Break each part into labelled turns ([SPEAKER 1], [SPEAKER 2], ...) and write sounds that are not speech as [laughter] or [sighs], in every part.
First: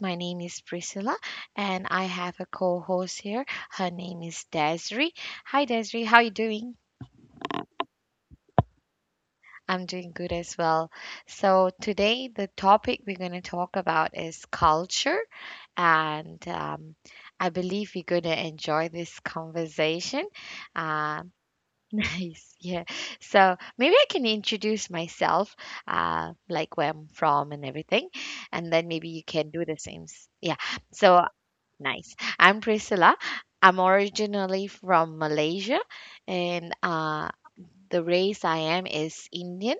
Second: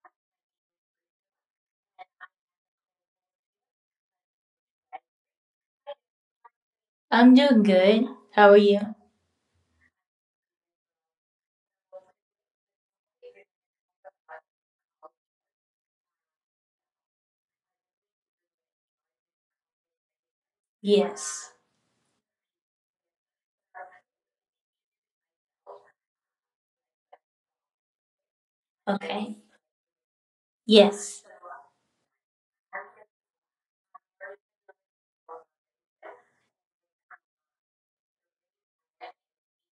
[SPEAKER 1] My name is Priscilla and I have a co-host here. Her name is Desiree. Hi Desiree, how are you doing?
[SPEAKER 2] I'm doing good. How are you?
[SPEAKER 1] I'm doing good as well. So today the topic we're going to talk about is culture and I believe we're going to enjoy this conversation. Um,
[SPEAKER 2] Yes.
[SPEAKER 1] [laughs] nice. Yeah. So maybe I can introduce myself, like where I'm from and everything, and then maybe you
[SPEAKER 2] Okay.
[SPEAKER 1] can do the same. Yeah.
[SPEAKER 2] Yes.
[SPEAKER 1] So nice. I'm Priscilla. I'm originally from Malaysia, and the race I am is Indian.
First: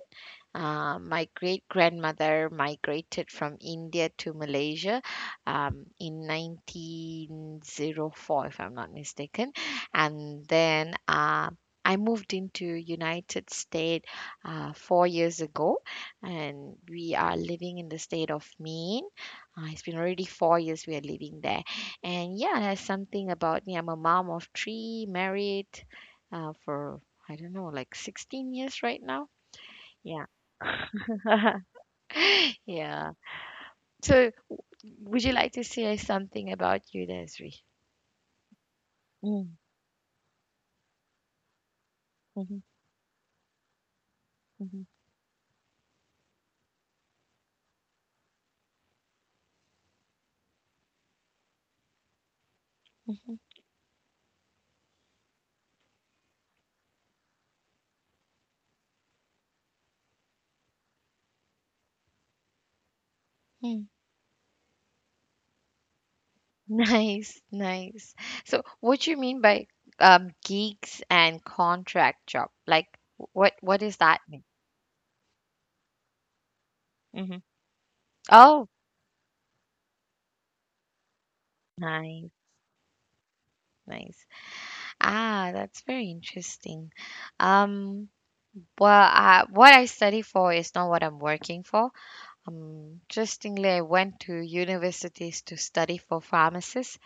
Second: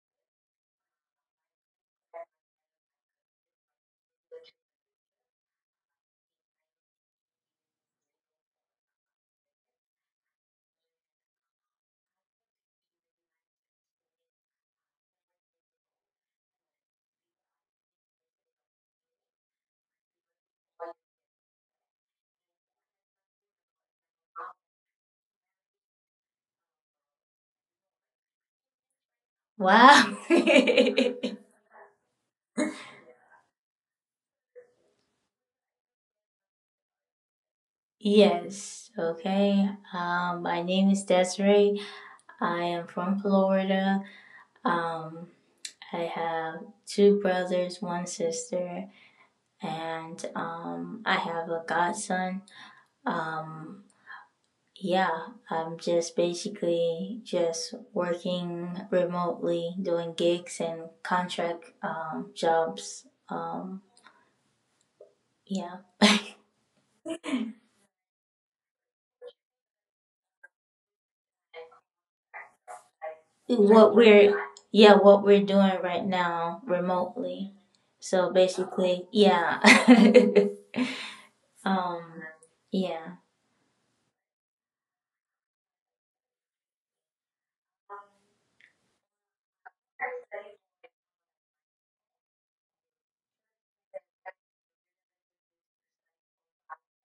[SPEAKER 1] My great grandmother migrated from India to Malaysia in 1904, if I'm not mistaken, and then I moved into United States 4 years ago, and we are living in the state of Maine. It's been already 4 years we are living there, and yeah, there's something about me. I'm a mom of three, married for I don't know, like 16 years right now.
[SPEAKER 2] Wow.
[SPEAKER 1] Yeah.
[SPEAKER 2] [laughs]
[SPEAKER 1] [laughs] [laughs] Yeah. So, would you like to say something about you, Desri?
[SPEAKER 2] Yes.
[SPEAKER 1] Mm,
[SPEAKER 2] Okay. My name is Desiree.
[SPEAKER 1] mhm,
[SPEAKER 2] I am from Florida.
[SPEAKER 1] mhm,
[SPEAKER 2] Um, I have two brothers, one sister, and I have a godson.
[SPEAKER 1] mhm.
[SPEAKER 2] Um, Yeah, I'm just basically just working remotely, doing gigs and contract jobs.
[SPEAKER 1] mm.
[SPEAKER 2] Yeah,
[SPEAKER 1] [laughs] Nice, nice. So, what you mean by gigs and contract job? Like, what
[SPEAKER 2] what
[SPEAKER 1] does that
[SPEAKER 2] we're
[SPEAKER 1] mean?
[SPEAKER 2] yeah what we're doing right now
[SPEAKER 1] Mhm.
[SPEAKER 2] remotely. So
[SPEAKER 1] Oh,
[SPEAKER 2] basically, yeah, [laughs] um,
[SPEAKER 1] nice,
[SPEAKER 2] yeah,
[SPEAKER 1] nice. Ah, that's very interesting. Um, well, what I study for is not what I'm working for. Interestingly, I went to universities to study for pharmacist.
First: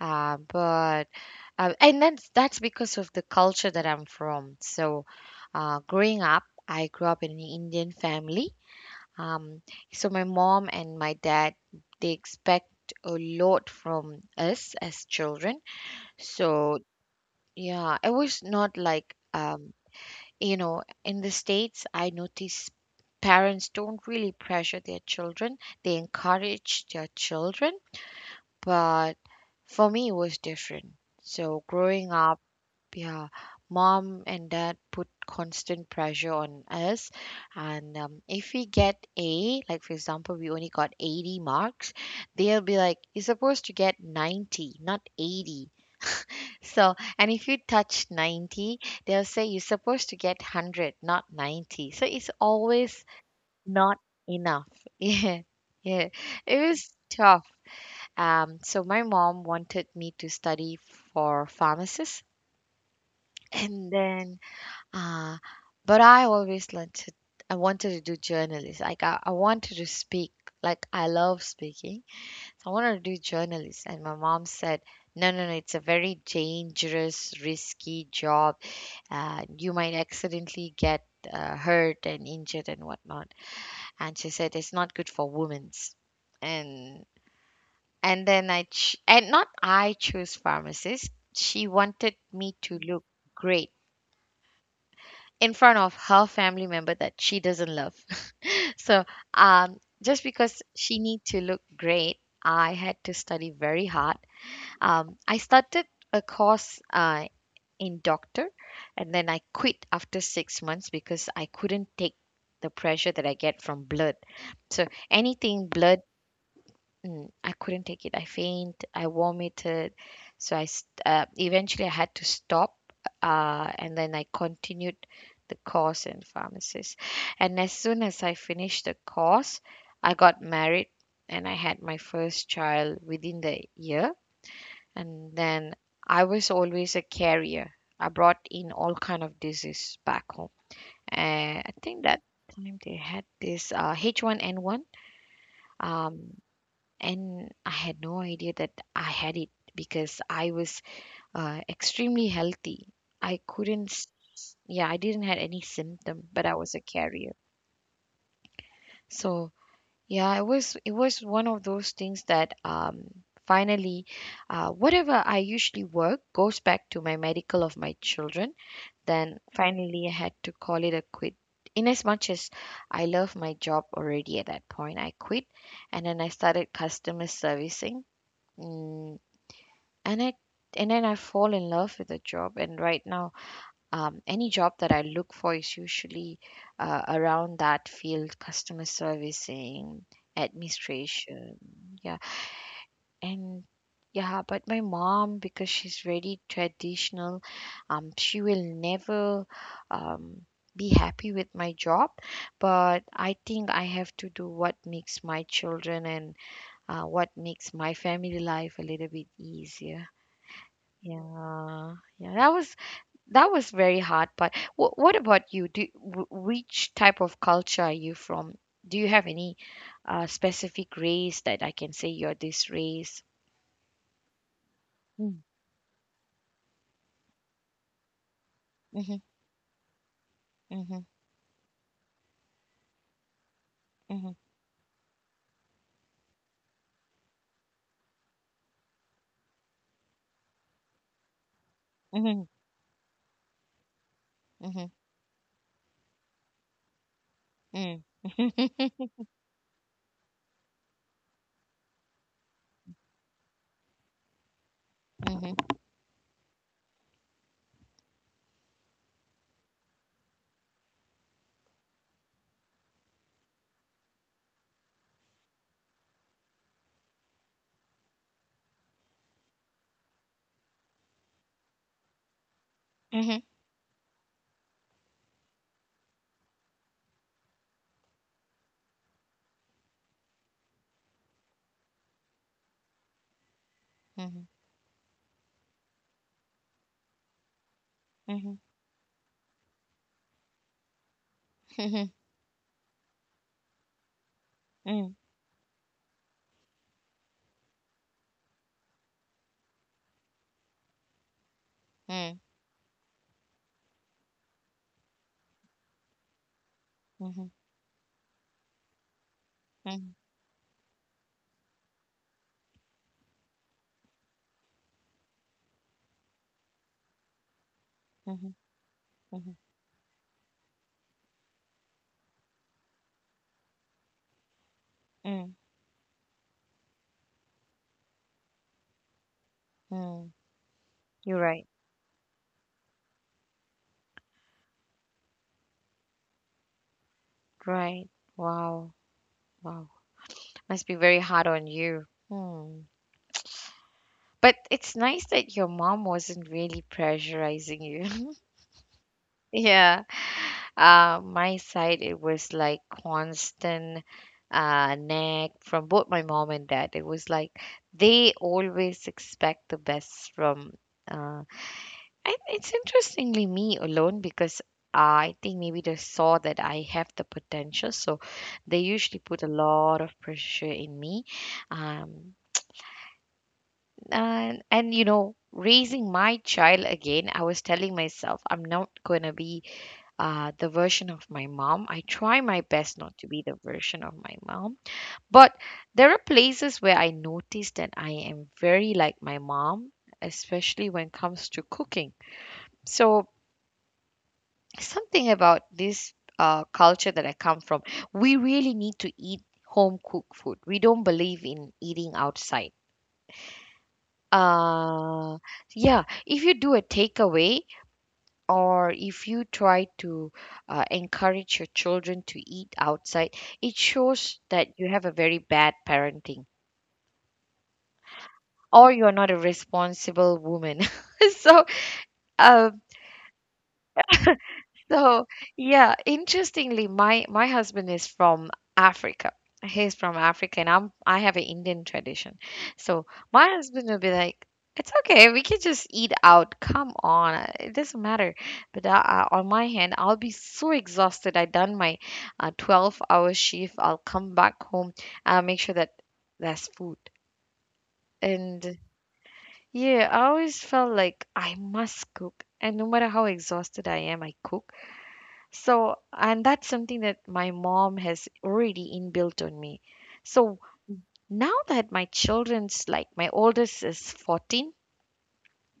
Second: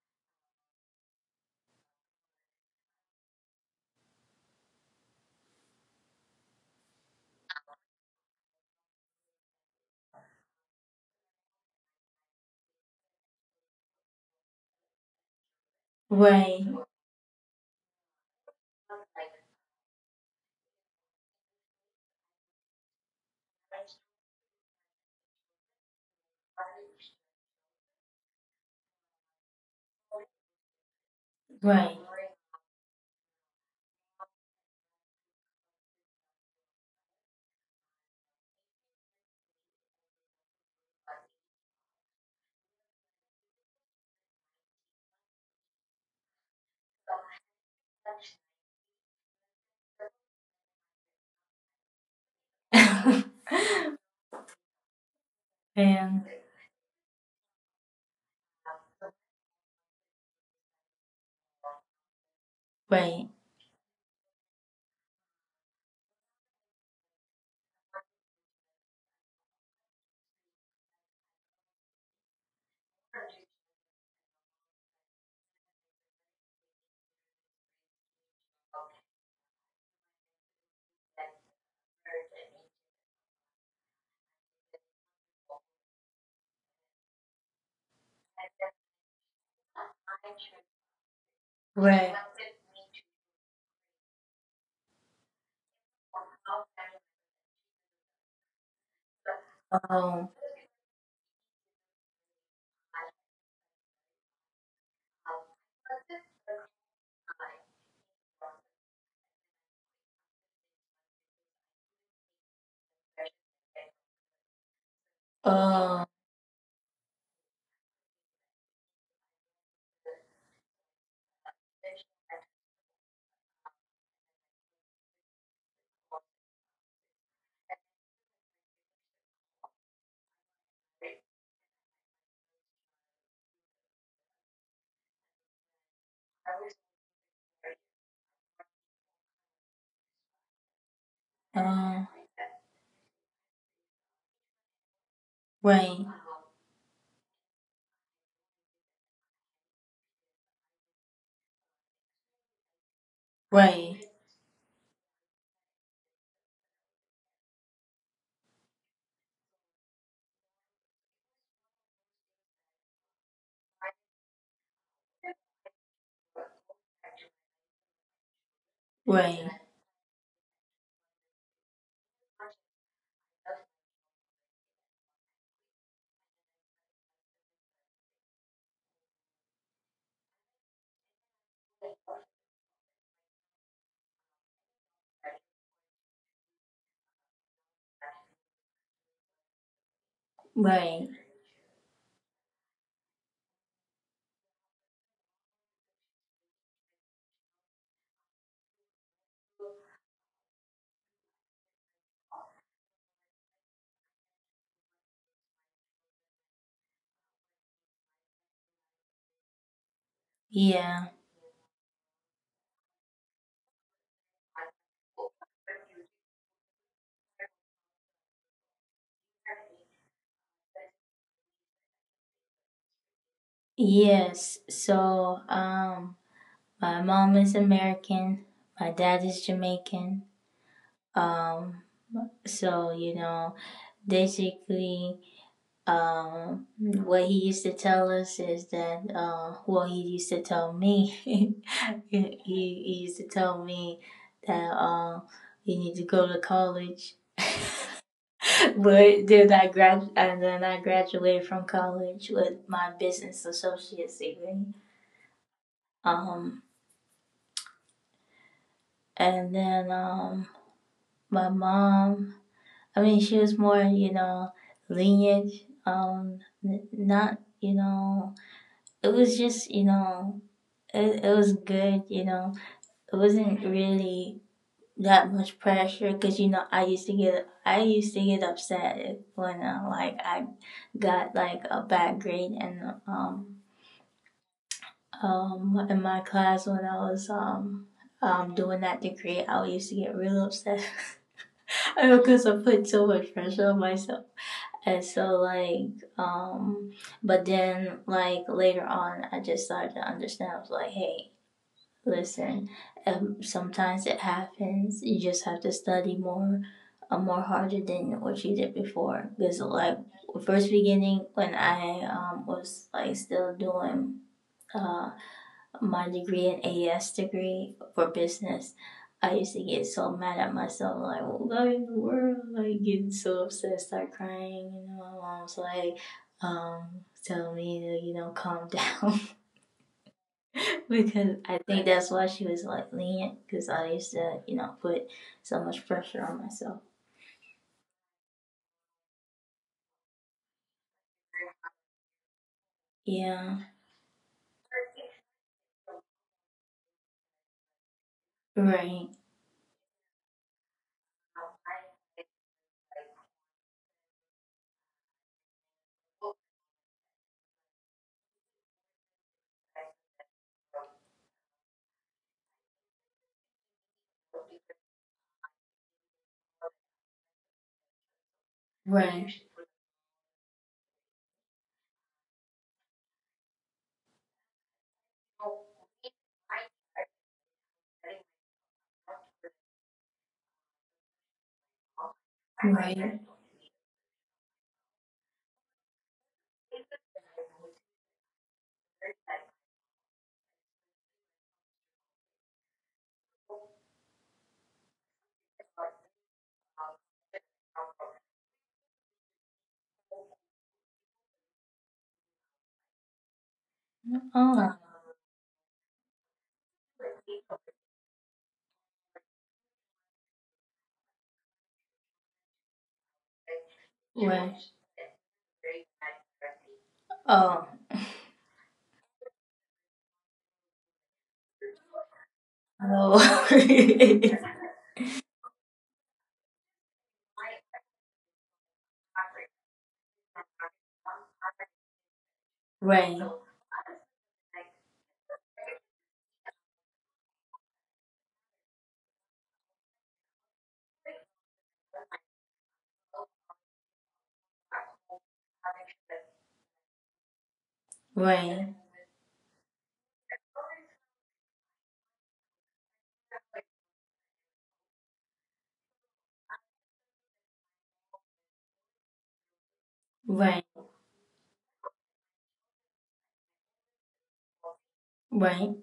[SPEAKER 1] But and that's because of the culture that I'm from. So, growing up, I grew up in an Indian family. Um, so my mom and my dad, they expect a lot from us as children.
[SPEAKER 2] right,
[SPEAKER 1] So yeah, it was not like you know, in the States, I noticed parents don't really pressure their children. They encourage their children, but for me it was different. So
[SPEAKER 2] right,
[SPEAKER 1] growing up, yeah, mom and dad put constant pressure on us, and if we get A, like for example, we only got 80 marks, they'll be like, "You're supposed to get 90, not 80." So, and if you touch 90, they'll say you're supposed to get 100, not 90. So it's always
[SPEAKER 2] [laughs]
[SPEAKER 1] not enough. [laughs] Yeah, yeah,
[SPEAKER 2] and
[SPEAKER 1] it was tough. So my mom wanted me to study for pharmacist,
[SPEAKER 2] right,
[SPEAKER 1] and then, uh, but I always wanted. I wanted to do journalist. Like I wanted to speak. Like I love speaking, so I wanted to do journalist. And my mom said, "No, no, no. It's a very dangerous, risky job. You might accidentally get hurt and injured and whatnot." And she said, "It's not good for women's." And And then I ch- and not I chose pharmacist. She
[SPEAKER 2] right,
[SPEAKER 1] wanted me to look great in front of her family member that she doesn't love. [laughs] So um,
[SPEAKER 2] oh,
[SPEAKER 1] just because she need to look great, I had to study very hard. I started a course in doctor, and then I quit after 6 months because I couldn't take the pressure that I get from blood. So anything
[SPEAKER 2] oh,
[SPEAKER 1] blood, mm, I couldn't take it. I faint. I vomited. So eventually I had to stop, and then I continued the course in pharmacist. And as soon as I finished the course, I got married and I had my first child within the year. And then I was always a carrier. I brought in all kind of disease back home. And I think
[SPEAKER 2] oh,
[SPEAKER 1] that time they had this H1N1.
[SPEAKER 2] right,
[SPEAKER 1] Um, and I had no idea that I had it because I was extremely healthy. I couldn't,
[SPEAKER 2] right,
[SPEAKER 1] s- yeah, I didn't had any symptom, but I was a carrier. So yeah, it was one of those things that finally, whatever I usually work goes back to my medical of my children. Then
[SPEAKER 2] right,
[SPEAKER 1] finally, I had to call it a quit. In as much as I love my job already at that point, I quit and then I started customer servicing. Mm, and it and then I fall in love with a job. And right now, any job that I look for is usually around that field, customer servicing,
[SPEAKER 2] right.
[SPEAKER 1] administration, yeah, and yeah. But my mom, because she's very traditional, she will never um, be happy with my job. But I think I have to do what makes my children and what makes my family life a little bit easier.
[SPEAKER 2] Yeah.
[SPEAKER 1] Yeah, yeah, that was very hard. But what about you? Which type of culture are you from? Do you have any specific race that I can say you're this race?
[SPEAKER 2] Yes. So,
[SPEAKER 1] Mm,
[SPEAKER 2] my mom is American. My dad
[SPEAKER 1] mhm,
[SPEAKER 2] is Jamaican.
[SPEAKER 1] mhm,
[SPEAKER 2] Um, so you know,
[SPEAKER 1] mhm,
[SPEAKER 2] basically, what he used to tell us is that, well, he used to tell me. [laughs] he,
[SPEAKER 1] mhm,
[SPEAKER 2] he used to tell me that,
[SPEAKER 1] mhm,
[SPEAKER 2] you need to go to college. [laughs]
[SPEAKER 1] mm, mhm,
[SPEAKER 2] but then I grad and then I graduated from college with my business associate's degree.
[SPEAKER 1] mhm,
[SPEAKER 2] Um, And then my mom, I mean, she was more, you know, lenient. Not, you know, it was just, you know, it was good, you know. It
[SPEAKER 1] mhm,
[SPEAKER 2] wasn't really that much pressure because, you know, I used to get upset when, like, I got, like, a bad grade and, um,
[SPEAKER 1] mhm,
[SPEAKER 2] in my class when I was,
[SPEAKER 1] mhm, mhm,
[SPEAKER 2] doing that degree, I used to get real upset. [laughs] I
[SPEAKER 1] mm,
[SPEAKER 2] know because I put so much pressure on myself. And
[SPEAKER 1] mm,
[SPEAKER 2] so but then like later on I just started to understand. I was like, hey,
[SPEAKER 1] mhm,
[SPEAKER 2] listen, sometimes it happens. You just have to study more more
[SPEAKER 1] mhm,
[SPEAKER 2] harder than what you did before. Because like first beginning when I was like still doing uh my degree an AS degree for
[SPEAKER 1] mhm,
[SPEAKER 2] business, I used
[SPEAKER 1] mhm,
[SPEAKER 2] to get so mad at myself, like, what in the world? Like, getting so upset, start crying. You know, my
[SPEAKER 1] mm,
[SPEAKER 2] mom's like, telling me to, you know, calm down.
[SPEAKER 1] mm.
[SPEAKER 2] [laughs] because
[SPEAKER 1] You're
[SPEAKER 2] I
[SPEAKER 1] right.
[SPEAKER 2] think that's why she was like lenient, because I used to, you know, put so much pressure on myself.
[SPEAKER 1] Right. Wow. Wow. Must be very hard on you. Hmm.
[SPEAKER 2] Yeah.
[SPEAKER 1] But it's nice that your mom wasn't really pressurizing you. [laughs]
[SPEAKER 2] Right.
[SPEAKER 1] Yeah. My side, it was like constant nag from both my mom and dad. It was like they always expect the best from. Uh, and it's interestingly me alone because I think maybe they saw that I have the potential, so they usually
[SPEAKER 2] Right.
[SPEAKER 1] put a lot of pressure in me. Um, and you know, raising my child again, I was telling myself I'm not going to be the version of my mom. I try my best not
[SPEAKER 2] Right.
[SPEAKER 1] to be the version of my mom, but there are places where I notice that I am very like my mom, especially when it comes to cooking. So something about this culture that I come from, we really need to eat home cooked food. We don't believe in eating outside.
[SPEAKER 2] Oh,
[SPEAKER 1] uh yeah, if you do a takeaway or if you try to encourage your children to eat outside, it shows
[SPEAKER 2] right.
[SPEAKER 1] that you have a very bad parenting
[SPEAKER 2] Oh,
[SPEAKER 1] or you're not a responsible woman. [laughs] so, uh,
[SPEAKER 2] hello. [laughs]
[SPEAKER 1] So, yeah, interestingly, my husband is from Africa. He's from Africa, and I have an Indian tradition. So
[SPEAKER 2] right.
[SPEAKER 1] my husband will be like, "It's okay, we can just eat out. Come on, it doesn't matter." But on my hand, I'll be so exhausted. I done my 12-hour shift. I'll come back home. I'll make sure that there's food.
[SPEAKER 2] Right.
[SPEAKER 1] And yeah, I always felt like I must cook, and no matter how exhausted I am, I cook. So, and that's something that my mom has already inbuilt on me. So
[SPEAKER 2] rain,
[SPEAKER 1] now that my children's like my oldest is 14,
[SPEAKER 2] rain,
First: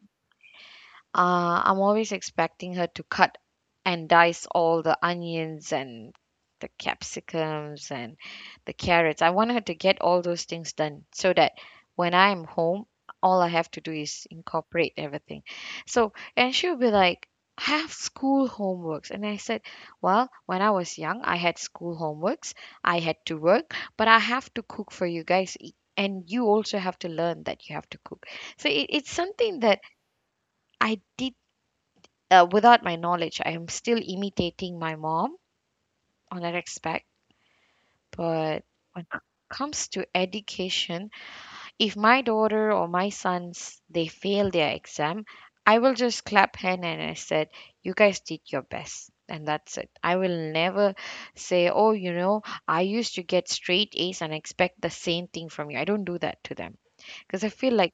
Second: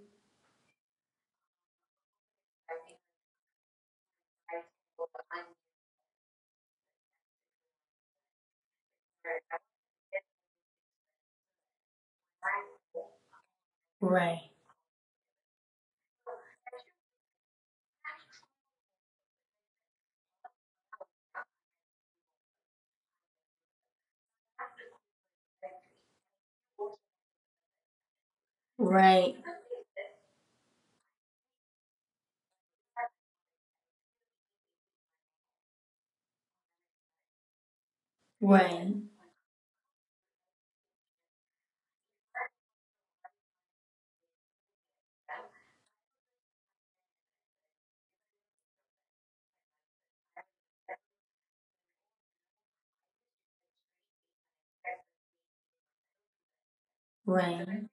[SPEAKER 1] I'm always expecting her to cut and dice all the onions and the capsicums and the carrots. I want her to get all those things done so that when I'm home, all I have to do is
[SPEAKER 2] rain,
[SPEAKER 1] incorporate everything. So, and she'll be like, have school homeworks. And I said, well, when I was young, I had school homeworks. I had to work, but I have to cook for you guys. And you also have to learn that you have to cook. So it's
[SPEAKER 2] rain,
[SPEAKER 1] something that I did. Without my knowledge, I am still imitating my mom on that aspect. But when
[SPEAKER 2] rain,
[SPEAKER 1] it comes to education, if my daughter or my sons they fail their exam, I will just clap hand and I said, "You guys did your best." And that's it. I will never say, oh, you know, I used to get straight A's and expect the same thing from you. I don't do that to them, because I feel
[SPEAKER 2] rain,
[SPEAKER 1] like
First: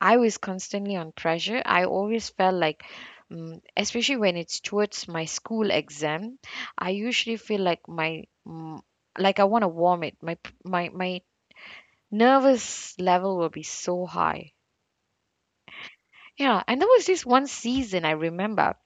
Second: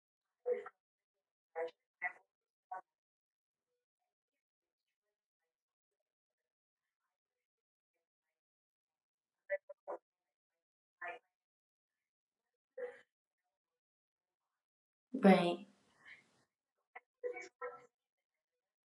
[SPEAKER 1] I was constantly on pressure. I always felt like, mm, especially when it's towards my school exam, I usually feel like my, mm, like I want to vomit. My p- my nervous level will be so high.
[SPEAKER 2] rain,
[SPEAKER 1] Yeah, and there was this one season I remember.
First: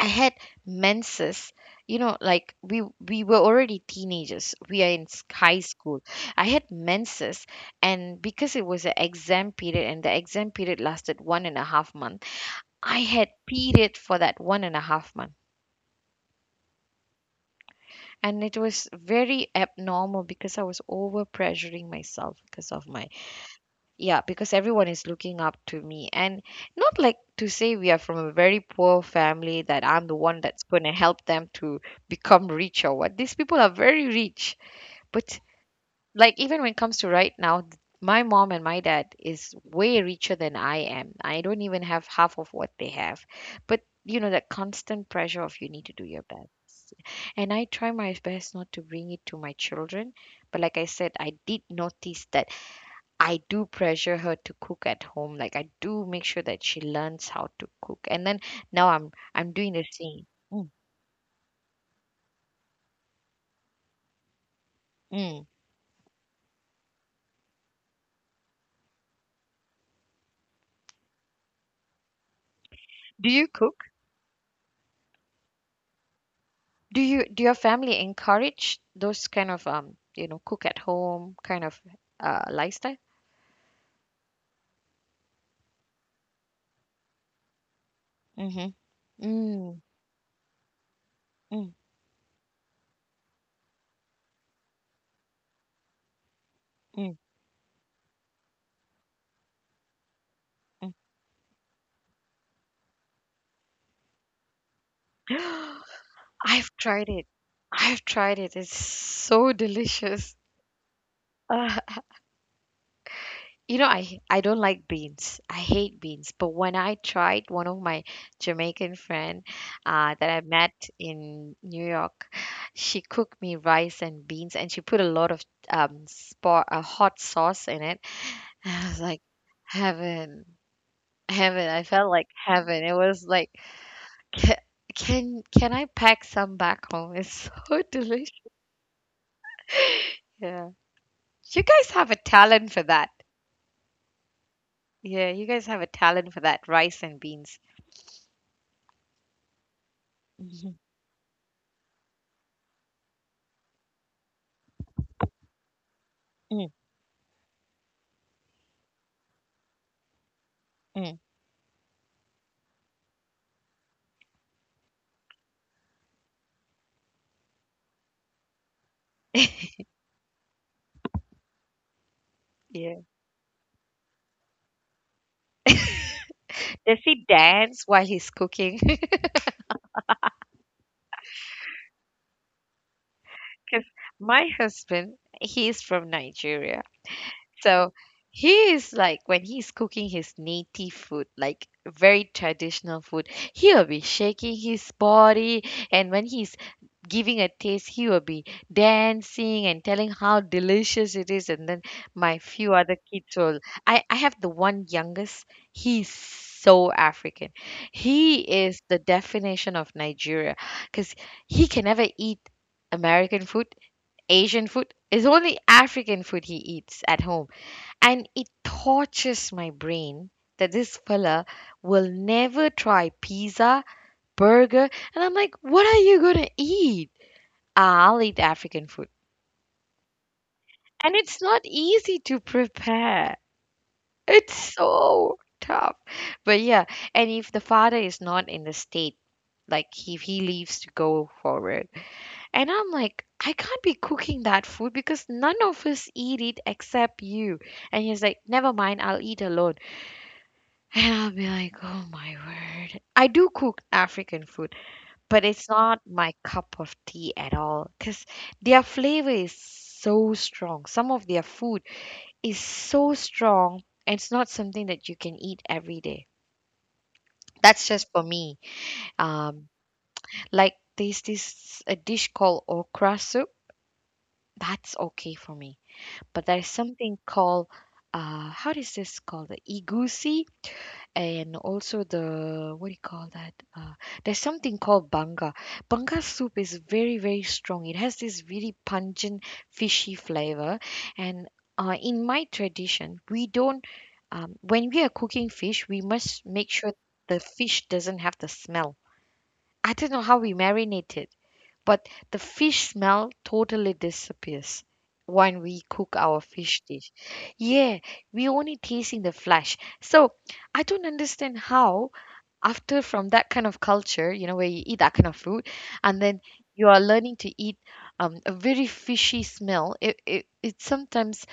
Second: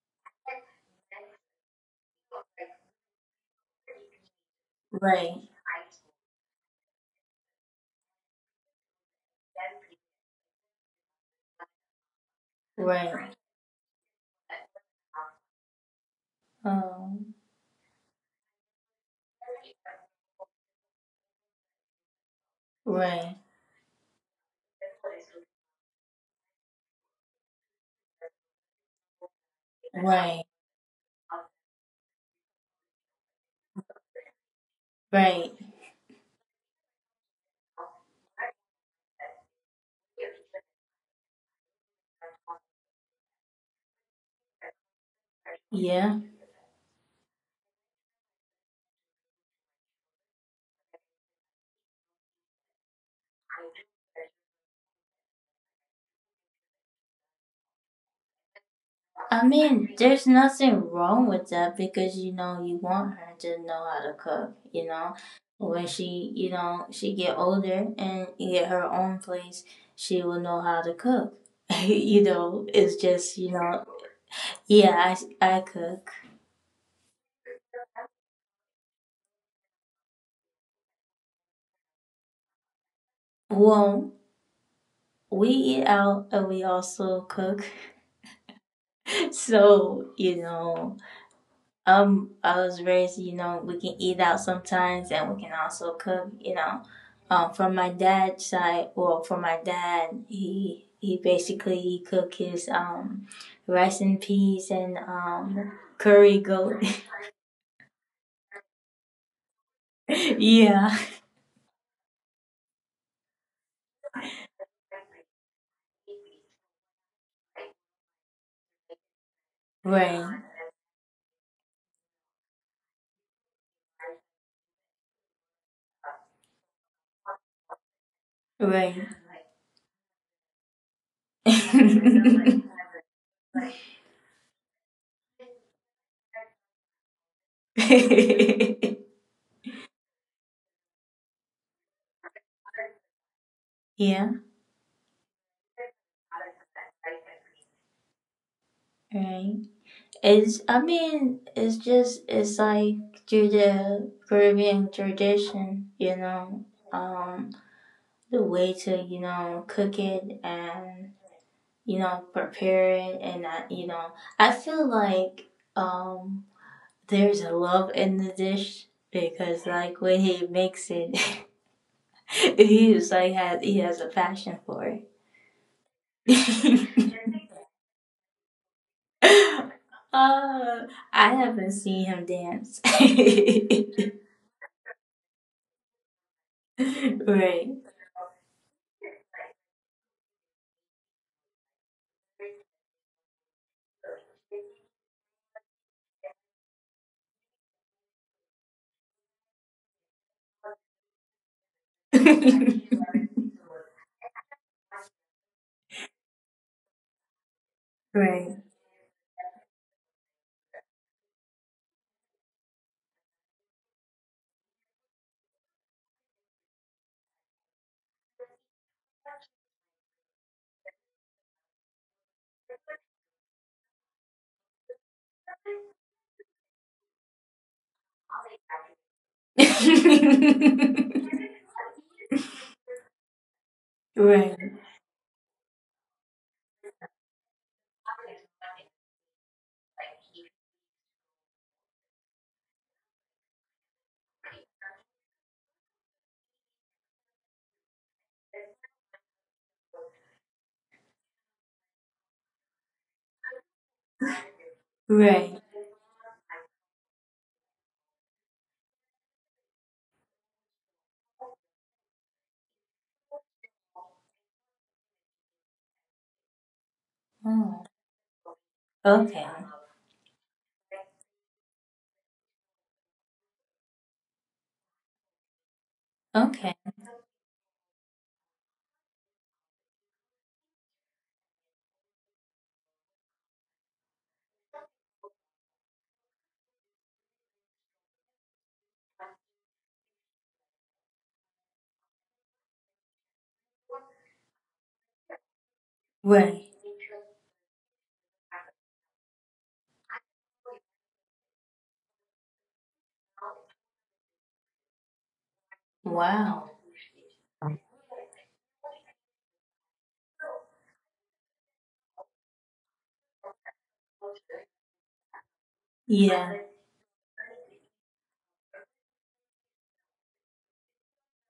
[SPEAKER 1] I had menses. You know, like we were already teenagers. We are in
[SPEAKER 2] rain,
[SPEAKER 1] high school. I had menses, and because it was an exam period, and the exam period lasted 1.5 months. I had
[SPEAKER 2] rain,
[SPEAKER 1] period for that 1.5 month.
[SPEAKER 2] um,
[SPEAKER 1] And it was very abnormal because I was over pressuring myself because of my,
[SPEAKER 2] rain,
[SPEAKER 1] yeah, because everyone is looking up to me. And not like to say we are from a very poor family that I'm the one
[SPEAKER 2] rain,
[SPEAKER 1] that's going to help them to become rich or what. These people are very rich, but
[SPEAKER 2] rain.
[SPEAKER 1] like even when it comes to right now, my mom and my dad is way richer than I am. I don't even have half of what they have, but you know that constant pressure of you need to do
[SPEAKER 2] Yeah.
[SPEAKER 1] your best. And I try my best not to bring it to my children, but like I said, I did notice that I do pressure her to cook at home. Like I do make sure that she learns how to cook, and then now i'm
[SPEAKER 2] I
[SPEAKER 1] i'm doing the
[SPEAKER 2] mean,
[SPEAKER 1] same.
[SPEAKER 2] there's
[SPEAKER 1] Mm,
[SPEAKER 2] nothing wrong with that because you know you want her to know how to cook. You know,
[SPEAKER 1] mm.
[SPEAKER 2] when she, you know, she get older and get her own place, she will know how to cook. [laughs] you know, it's
[SPEAKER 1] Do
[SPEAKER 2] just
[SPEAKER 1] you
[SPEAKER 2] you know,
[SPEAKER 1] cook?
[SPEAKER 2] yeah, I cook.
[SPEAKER 1] Do your family encourage those kind of cook at home kind of lifestyle?
[SPEAKER 2] Well, we eat out and we also cook. [laughs]
[SPEAKER 1] Mm-hmm. Mm,
[SPEAKER 2] So, you know,
[SPEAKER 1] mm,
[SPEAKER 2] I was raised, you know, we can eat out sometimes and we can also cook, you know.
[SPEAKER 1] mm,
[SPEAKER 2] From my dad's side, well, from my dad, he
[SPEAKER 1] mm.
[SPEAKER 2] he basically he cooked his rice and peas and
[SPEAKER 1] [gasps]
[SPEAKER 2] curry
[SPEAKER 1] I've
[SPEAKER 2] goat.
[SPEAKER 1] tried it. I've tried it. It's so delicious.
[SPEAKER 2] [laughs] yeah,
[SPEAKER 1] Uh, I don't like beans. I hate beans. But when I tried one of my Jamaican friend that I
[SPEAKER 2] right,
[SPEAKER 1] met in New York, she cooked me rice and beans, and she put a lot of hot sauce in it. [laughs] I was
[SPEAKER 2] right.
[SPEAKER 1] like, heaven, heaven. I felt like
[SPEAKER 2] [laughs]
[SPEAKER 1] heaven. It was like, can can I pack some back home? It's so [laughs] delicious.
[SPEAKER 2] [laughs]
[SPEAKER 1] Yeah. You guys have a talent for that.
[SPEAKER 2] yeah,
[SPEAKER 1] Yeah, you guys have a talent for that, rice and beans.
[SPEAKER 2] right. It's,
[SPEAKER 1] Mhm.
[SPEAKER 2] I mean, it's just, it's like through the Caribbean tradition, you know,
[SPEAKER 1] Mm,
[SPEAKER 2] um, the way to, you know, cook it and,
[SPEAKER 1] mm.
[SPEAKER 2] you know, prepare it. And, I, you know, I feel like, um, there's a love in the dish because, like, when he makes it, [laughs] he
[SPEAKER 1] Yeah.
[SPEAKER 2] was like, he has a passion for
[SPEAKER 1] [laughs] Does
[SPEAKER 2] it.
[SPEAKER 1] he
[SPEAKER 2] [laughs]
[SPEAKER 1] dance while he's cooking? [laughs]
[SPEAKER 2] uh, I haven't seen him dance.
[SPEAKER 1] Because
[SPEAKER 2] [laughs]
[SPEAKER 1] my husband, he's from Nigeria.
[SPEAKER 2] [laughs] Right.
[SPEAKER 1] So he is like, when he's cooking his native food, like very traditional food, he'll be shaking his body, and when he's giving a taste, he will be dancing and telling how delicious it is. And then my few other kids
[SPEAKER 2] [laughs]
[SPEAKER 1] will. I have the one youngest. He's so African. He
[SPEAKER 2] Right.
[SPEAKER 1] is the definition of Nigeria, because he can never eat American food, Asian food. It's only African food he eats at home, and it tortures my brain that this fella will never try pizza, burger, and I'm like, what are you gonna eat? "Ah, I'll eat African food." And it's not
[SPEAKER 2] [laughs]
[SPEAKER 1] easy to prepare. It's
[SPEAKER 2] Right.
[SPEAKER 1] so tough. But yeah, and if the father is not in the state, like if he leaves to go forward. And I'm like, I can't be cooking that food because none of us eat it except you. And he's like, never mind, I'll eat alone. And I'll be like, "Oh my word." I do cook African food, but
[SPEAKER 2] Right.
[SPEAKER 1] it's not my cup of tea at all. Cause their flavor is so strong. Some of their food is so strong, and it's not something that you can eat every day.
[SPEAKER 2] Oh,
[SPEAKER 1] That's just for me.
[SPEAKER 2] okay.
[SPEAKER 1] Um, like there's this a dish called okra soup. That's okay for me. But there's
[SPEAKER 2] Okay.
[SPEAKER 1] something called, how is this called? The igusi. And also the, what do you call that? There's something called banga. Banga soup is very very strong. It has this really pungent fishy flavor, and in my tradition, we don't. When we are cooking fish, we must
[SPEAKER 2] Right.
[SPEAKER 1] make sure the fish doesn't have the smell. I don't know how we marinate it. But the fish smell totally disappears when we cook our
[SPEAKER 2] Wow.
[SPEAKER 1] fish dish. Yeah, we only tasting the flesh. So I don't understand how, after from that kind of culture, where you eat that kind of food, and then
[SPEAKER 2] Yeah.
[SPEAKER 1] you are learning to eat a very fishy smell. It sometimes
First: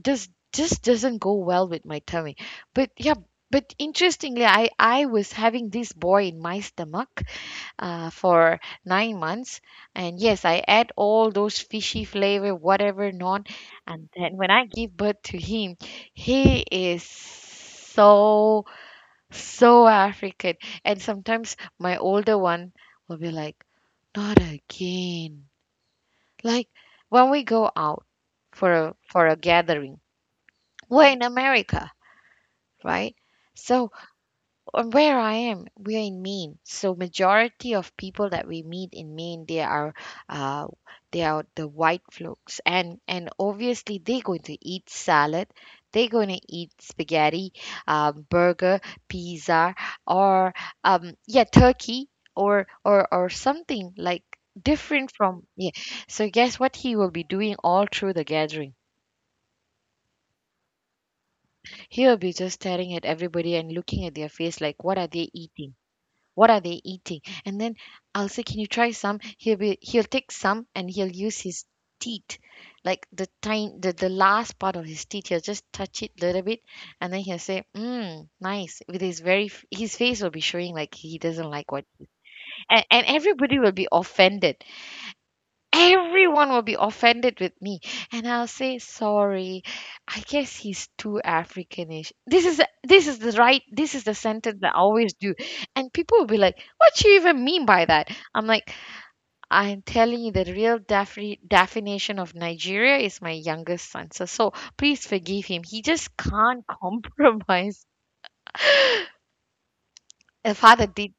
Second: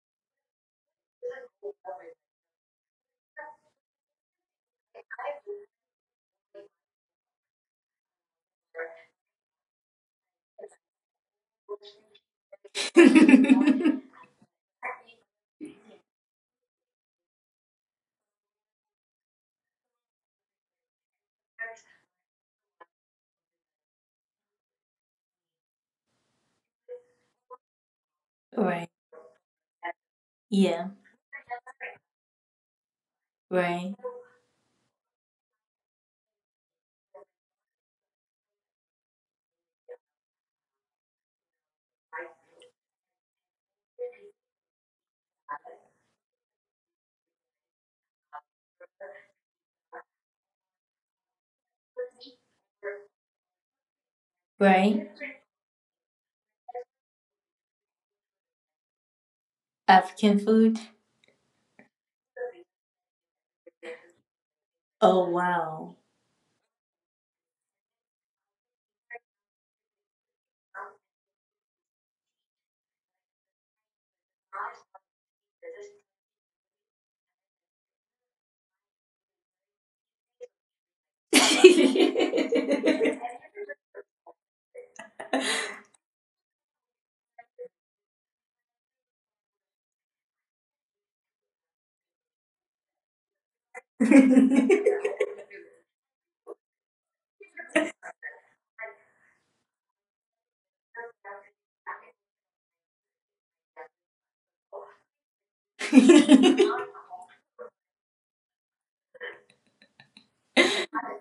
[SPEAKER 1] does just doesn't go well with my tummy. But yeah, but interestingly, I was having this boy in my stomach for 9 months. And yes, I add all those fishy flavor, whatever not.
[SPEAKER 2] [laughs]
[SPEAKER 1] And then when I give birth to him, he is so, so African. And sometimes my older one will be like, not again. Like when we go out for
[SPEAKER 2] Right.
[SPEAKER 1] a, for a gathering,
[SPEAKER 2] Yeah.
[SPEAKER 1] we're in America, right? So
[SPEAKER 2] Right.
[SPEAKER 1] And where I am, we're in Maine. So majority of people that we meet in Maine, uh, they are the white folks, and obviously they're going to eat salad, they're going to eat spaghetti, burger, pizza, or yeah, turkey, or something like different
[SPEAKER 2] Right.
[SPEAKER 1] from yeah. So guess what he will be doing all through the gathering?
[SPEAKER 2] African food.
[SPEAKER 1] He'll be just staring at everybody and looking at their face like, what are they
[SPEAKER 2] Oh,
[SPEAKER 1] eating?
[SPEAKER 2] wow.
[SPEAKER 1] What are they eating? And then I'll say, can you try some? He'll take some, and he'll use his teeth, like the last part of his teeth. He'll just touch it a little bit, and then he'll say, mm, nice, with his very his face will be showing like he doesn't like what. And
[SPEAKER 2] [laughs]
[SPEAKER 1] everybody will be offended. Everyone will be offended with me, and I'll say sorry. I guess he's too africanish. This is the sentence that I always do. And people will be like, what you even mean by that? I'm like, I'm telling you the real definition of Nigeria is my youngest son, so please forgive him. He just can't [laughs] compromise. The father did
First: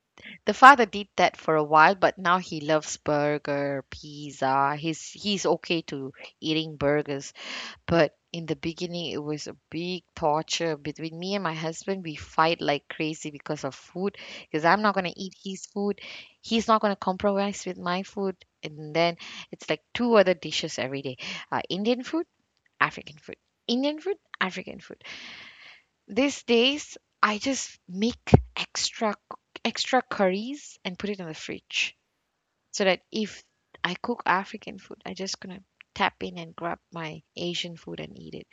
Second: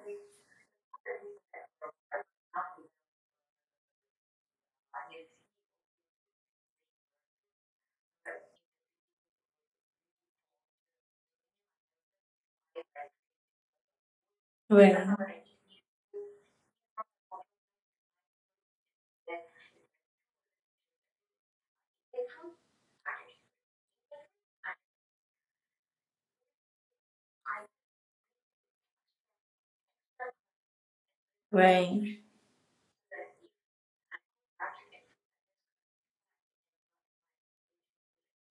[SPEAKER 1] the father did that for a while, but now he loves burger, pizza. He's okay to eating burgers, but in the beginning it was a big torture between me and my husband. We fight like crazy because of food, because I'm not gonna eat
[SPEAKER 2] Right.
[SPEAKER 1] his food, he's not gonna compromise with my food, and then it's like two other dishes every day: Indian food, African food, Indian food, African food. These days, I just make extra extra curries and put it in the fridge,
[SPEAKER 2] Right.
[SPEAKER 1] so that if I cook African food, I just gonna tap in and grab my Asian food and eat it.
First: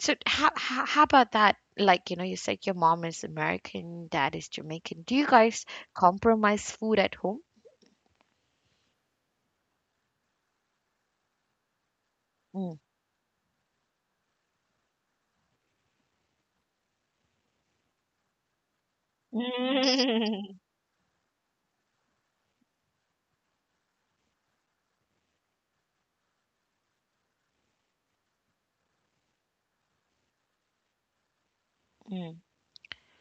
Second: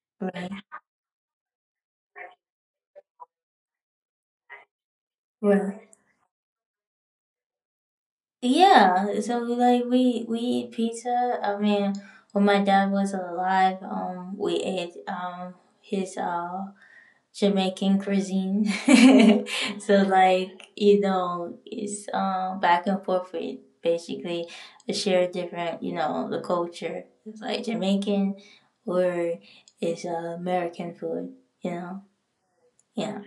[SPEAKER 1] So how
[SPEAKER 2] Right.
[SPEAKER 1] how, how about that? Like you said your mom is American, dad is Jamaican. Do you guys
[SPEAKER 2] Right.
[SPEAKER 1] compromise food at home?
[SPEAKER 2] Yeah, so we like we eat pizza. I mean, when my
[SPEAKER 1] Mm.
[SPEAKER 2] dad was alive, we ate his Jamaican cuisine. [laughs] so like
[SPEAKER 1] [laughs] Mm.
[SPEAKER 2] you know, it's back and forth with basically a share different you know the culture. It's like Jamaican or it's American food. You know,
[SPEAKER 1] Mm.
[SPEAKER 2] yeah.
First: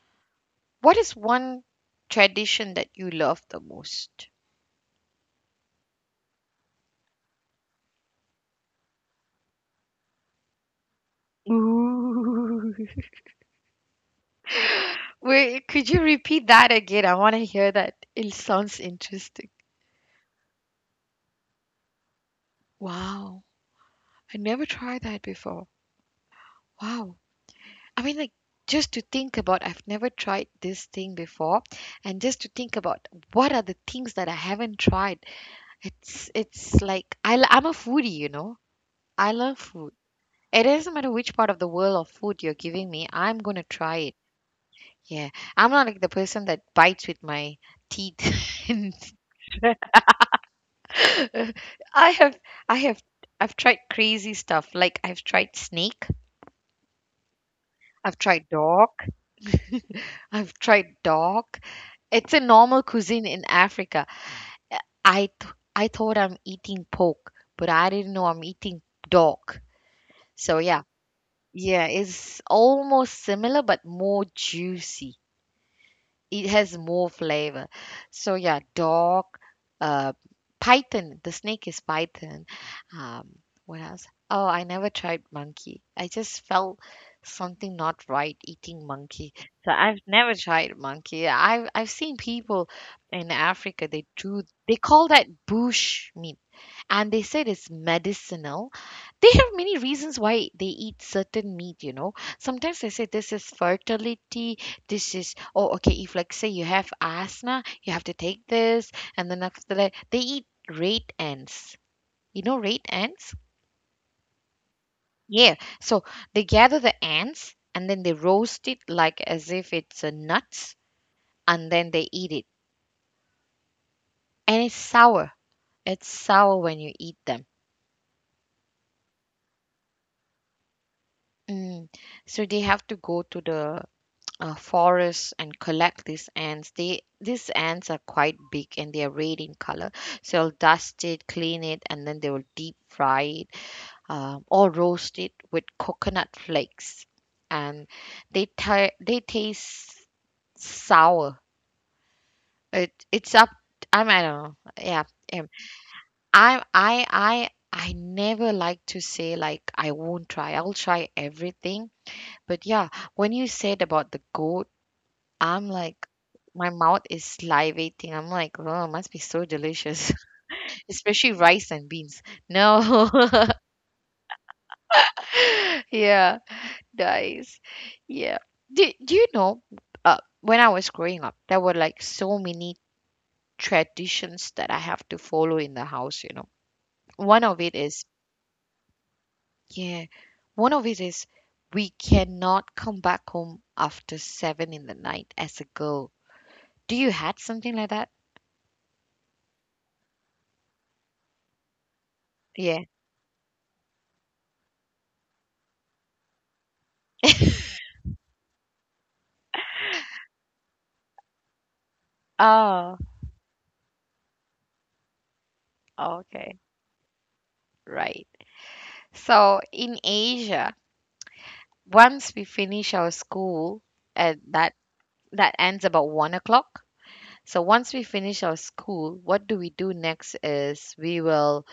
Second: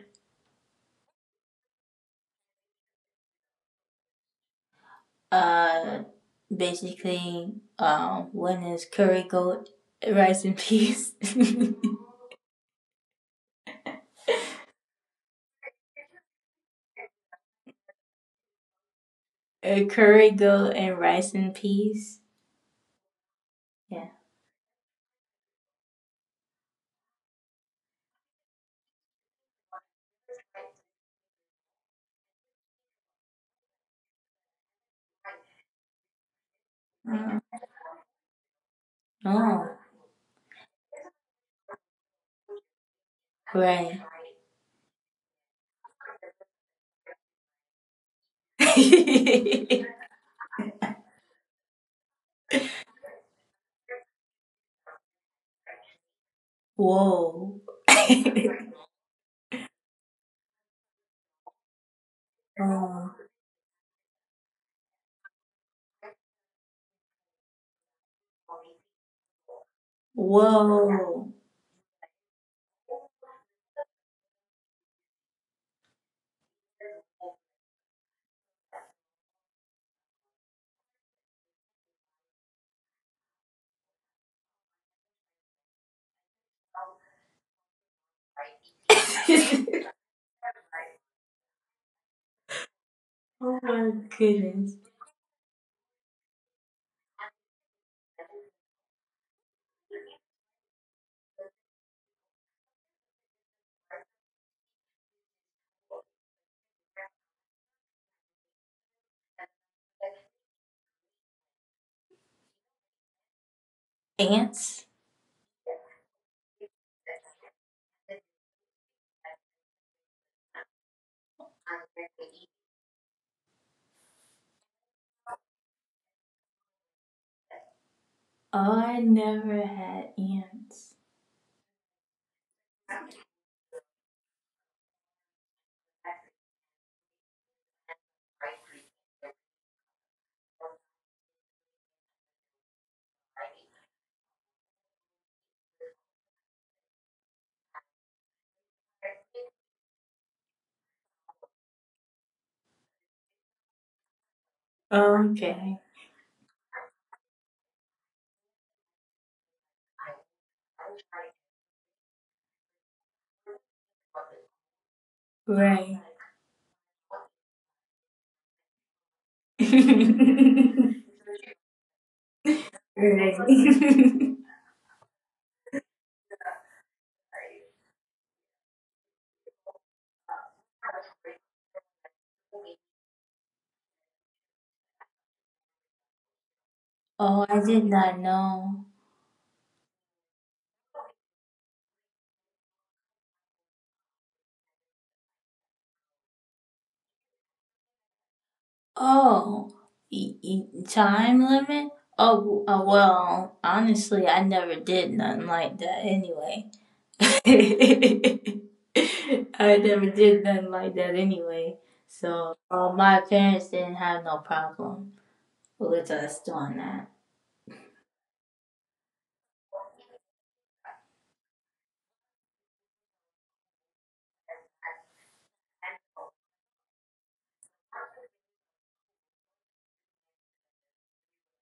[SPEAKER 1] What is one tradition that you love the most?
[SPEAKER 2] Uh, basically, one is curry goat, rice and peas. [laughs]
[SPEAKER 1] Wait, could you repeat that again? I want to hear that. It sounds interesting.
[SPEAKER 2] Curry goat and rice and peas.
[SPEAKER 1] Wow.
[SPEAKER 2] Yeah.
[SPEAKER 1] I never tried that before. Wow. I mean, like, just to think about, I've never tried this thing before, and just to think about what are the things that I haven't tried. It's like
[SPEAKER 2] Mm.
[SPEAKER 1] I'm a foodie, you know. I love
[SPEAKER 2] Oh,
[SPEAKER 1] food. It doesn't matter which part of the world of food you're giving me, I'm gonna try
[SPEAKER 2] right.
[SPEAKER 1] it. Yeah, I'm not like the person that bites with my teeth. [laughs] and
[SPEAKER 2] [laughs]
[SPEAKER 1] [laughs] I have I have I've tried crazy stuff. Like I've tried snake,
[SPEAKER 2] Whoa. [laughs]
[SPEAKER 1] I've tried dog, I've tried dog. It's a normal
[SPEAKER 2] oh,
[SPEAKER 1] cuisine in Africa. Uh, I thought I'm eating pork, but I didn't know I'm eating dog. So yeah.
[SPEAKER 2] whoa.
[SPEAKER 1] Yeah, it's almost similar but more juicy. It has more flavor. So yeah, dog, uh, python. The snake is python. Um, what else? Oh, I never tried monkey. I just felt something not right eating monkey.
[SPEAKER 2] [laughs] oh
[SPEAKER 1] So I've never tried monkey. I've seen people in Africa.
[SPEAKER 2] my
[SPEAKER 1] They do. They
[SPEAKER 2] goodness.
[SPEAKER 1] call that bush meat, and they said it's medicinal. They have many reasons why they eat certain meat. Sometimes they say this is fertility, this is, oh, okay, if like say you have asthma you have to take this. And then after that they eat rate ants, rate ants.
[SPEAKER 2] Ants?
[SPEAKER 1] Yeah, so they gather the ants and then they roast it like as if it's a nuts, and then they eat it, and it's sour. It's sour when you eat them.
[SPEAKER 2] Oh, I never had ants.
[SPEAKER 1] Mm. So they have to go to the forests and collect these ants. They these ants are quite big and they are red in color. So I'll dust it, clean it, and then they will deep fry it, or roast it with coconut flakes, and they taste sour. It's up. I mean, I don't know. Yeah, um,
[SPEAKER 2] Okay.
[SPEAKER 1] I never like to say like I won't try. I'll try everything. But yeah, when you said about the goat, I'm like
[SPEAKER 2] Right.
[SPEAKER 1] my mouth is salivating. I'm like, "Oh, it must be so delicious."
[SPEAKER 2] [laughs]
[SPEAKER 1] [laughs] Especially rice and beans. No. [laughs]
[SPEAKER 2] right. [laughs]
[SPEAKER 1] Yeah, nice. Yeah. Do you know, when I was growing up, there were like so many traditions that I have to follow in the house, you know. One
[SPEAKER 2] Oh,
[SPEAKER 1] of
[SPEAKER 2] I
[SPEAKER 1] it
[SPEAKER 2] did
[SPEAKER 1] is,
[SPEAKER 2] not know.
[SPEAKER 1] yeah, one of it is we cannot come back home after 7 in the night as a girl. Do you had something like that?
[SPEAKER 2] Oh, time limit? Oh,
[SPEAKER 1] Yeah.
[SPEAKER 2] well, honestly, I never did nothing like that anyway. [laughs] I never did nothing like that anyway. So,
[SPEAKER 1] Oh,
[SPEAKER 2] my parents didn't have no problem with us
[SPEAKER 1] okay.
[SPEAKER 2] doing that.
[SPEAKER 1] Right. So in Asia, once we finish our school, uh, that that ends about 1 o'clock. So once we finish our school, what do we do next is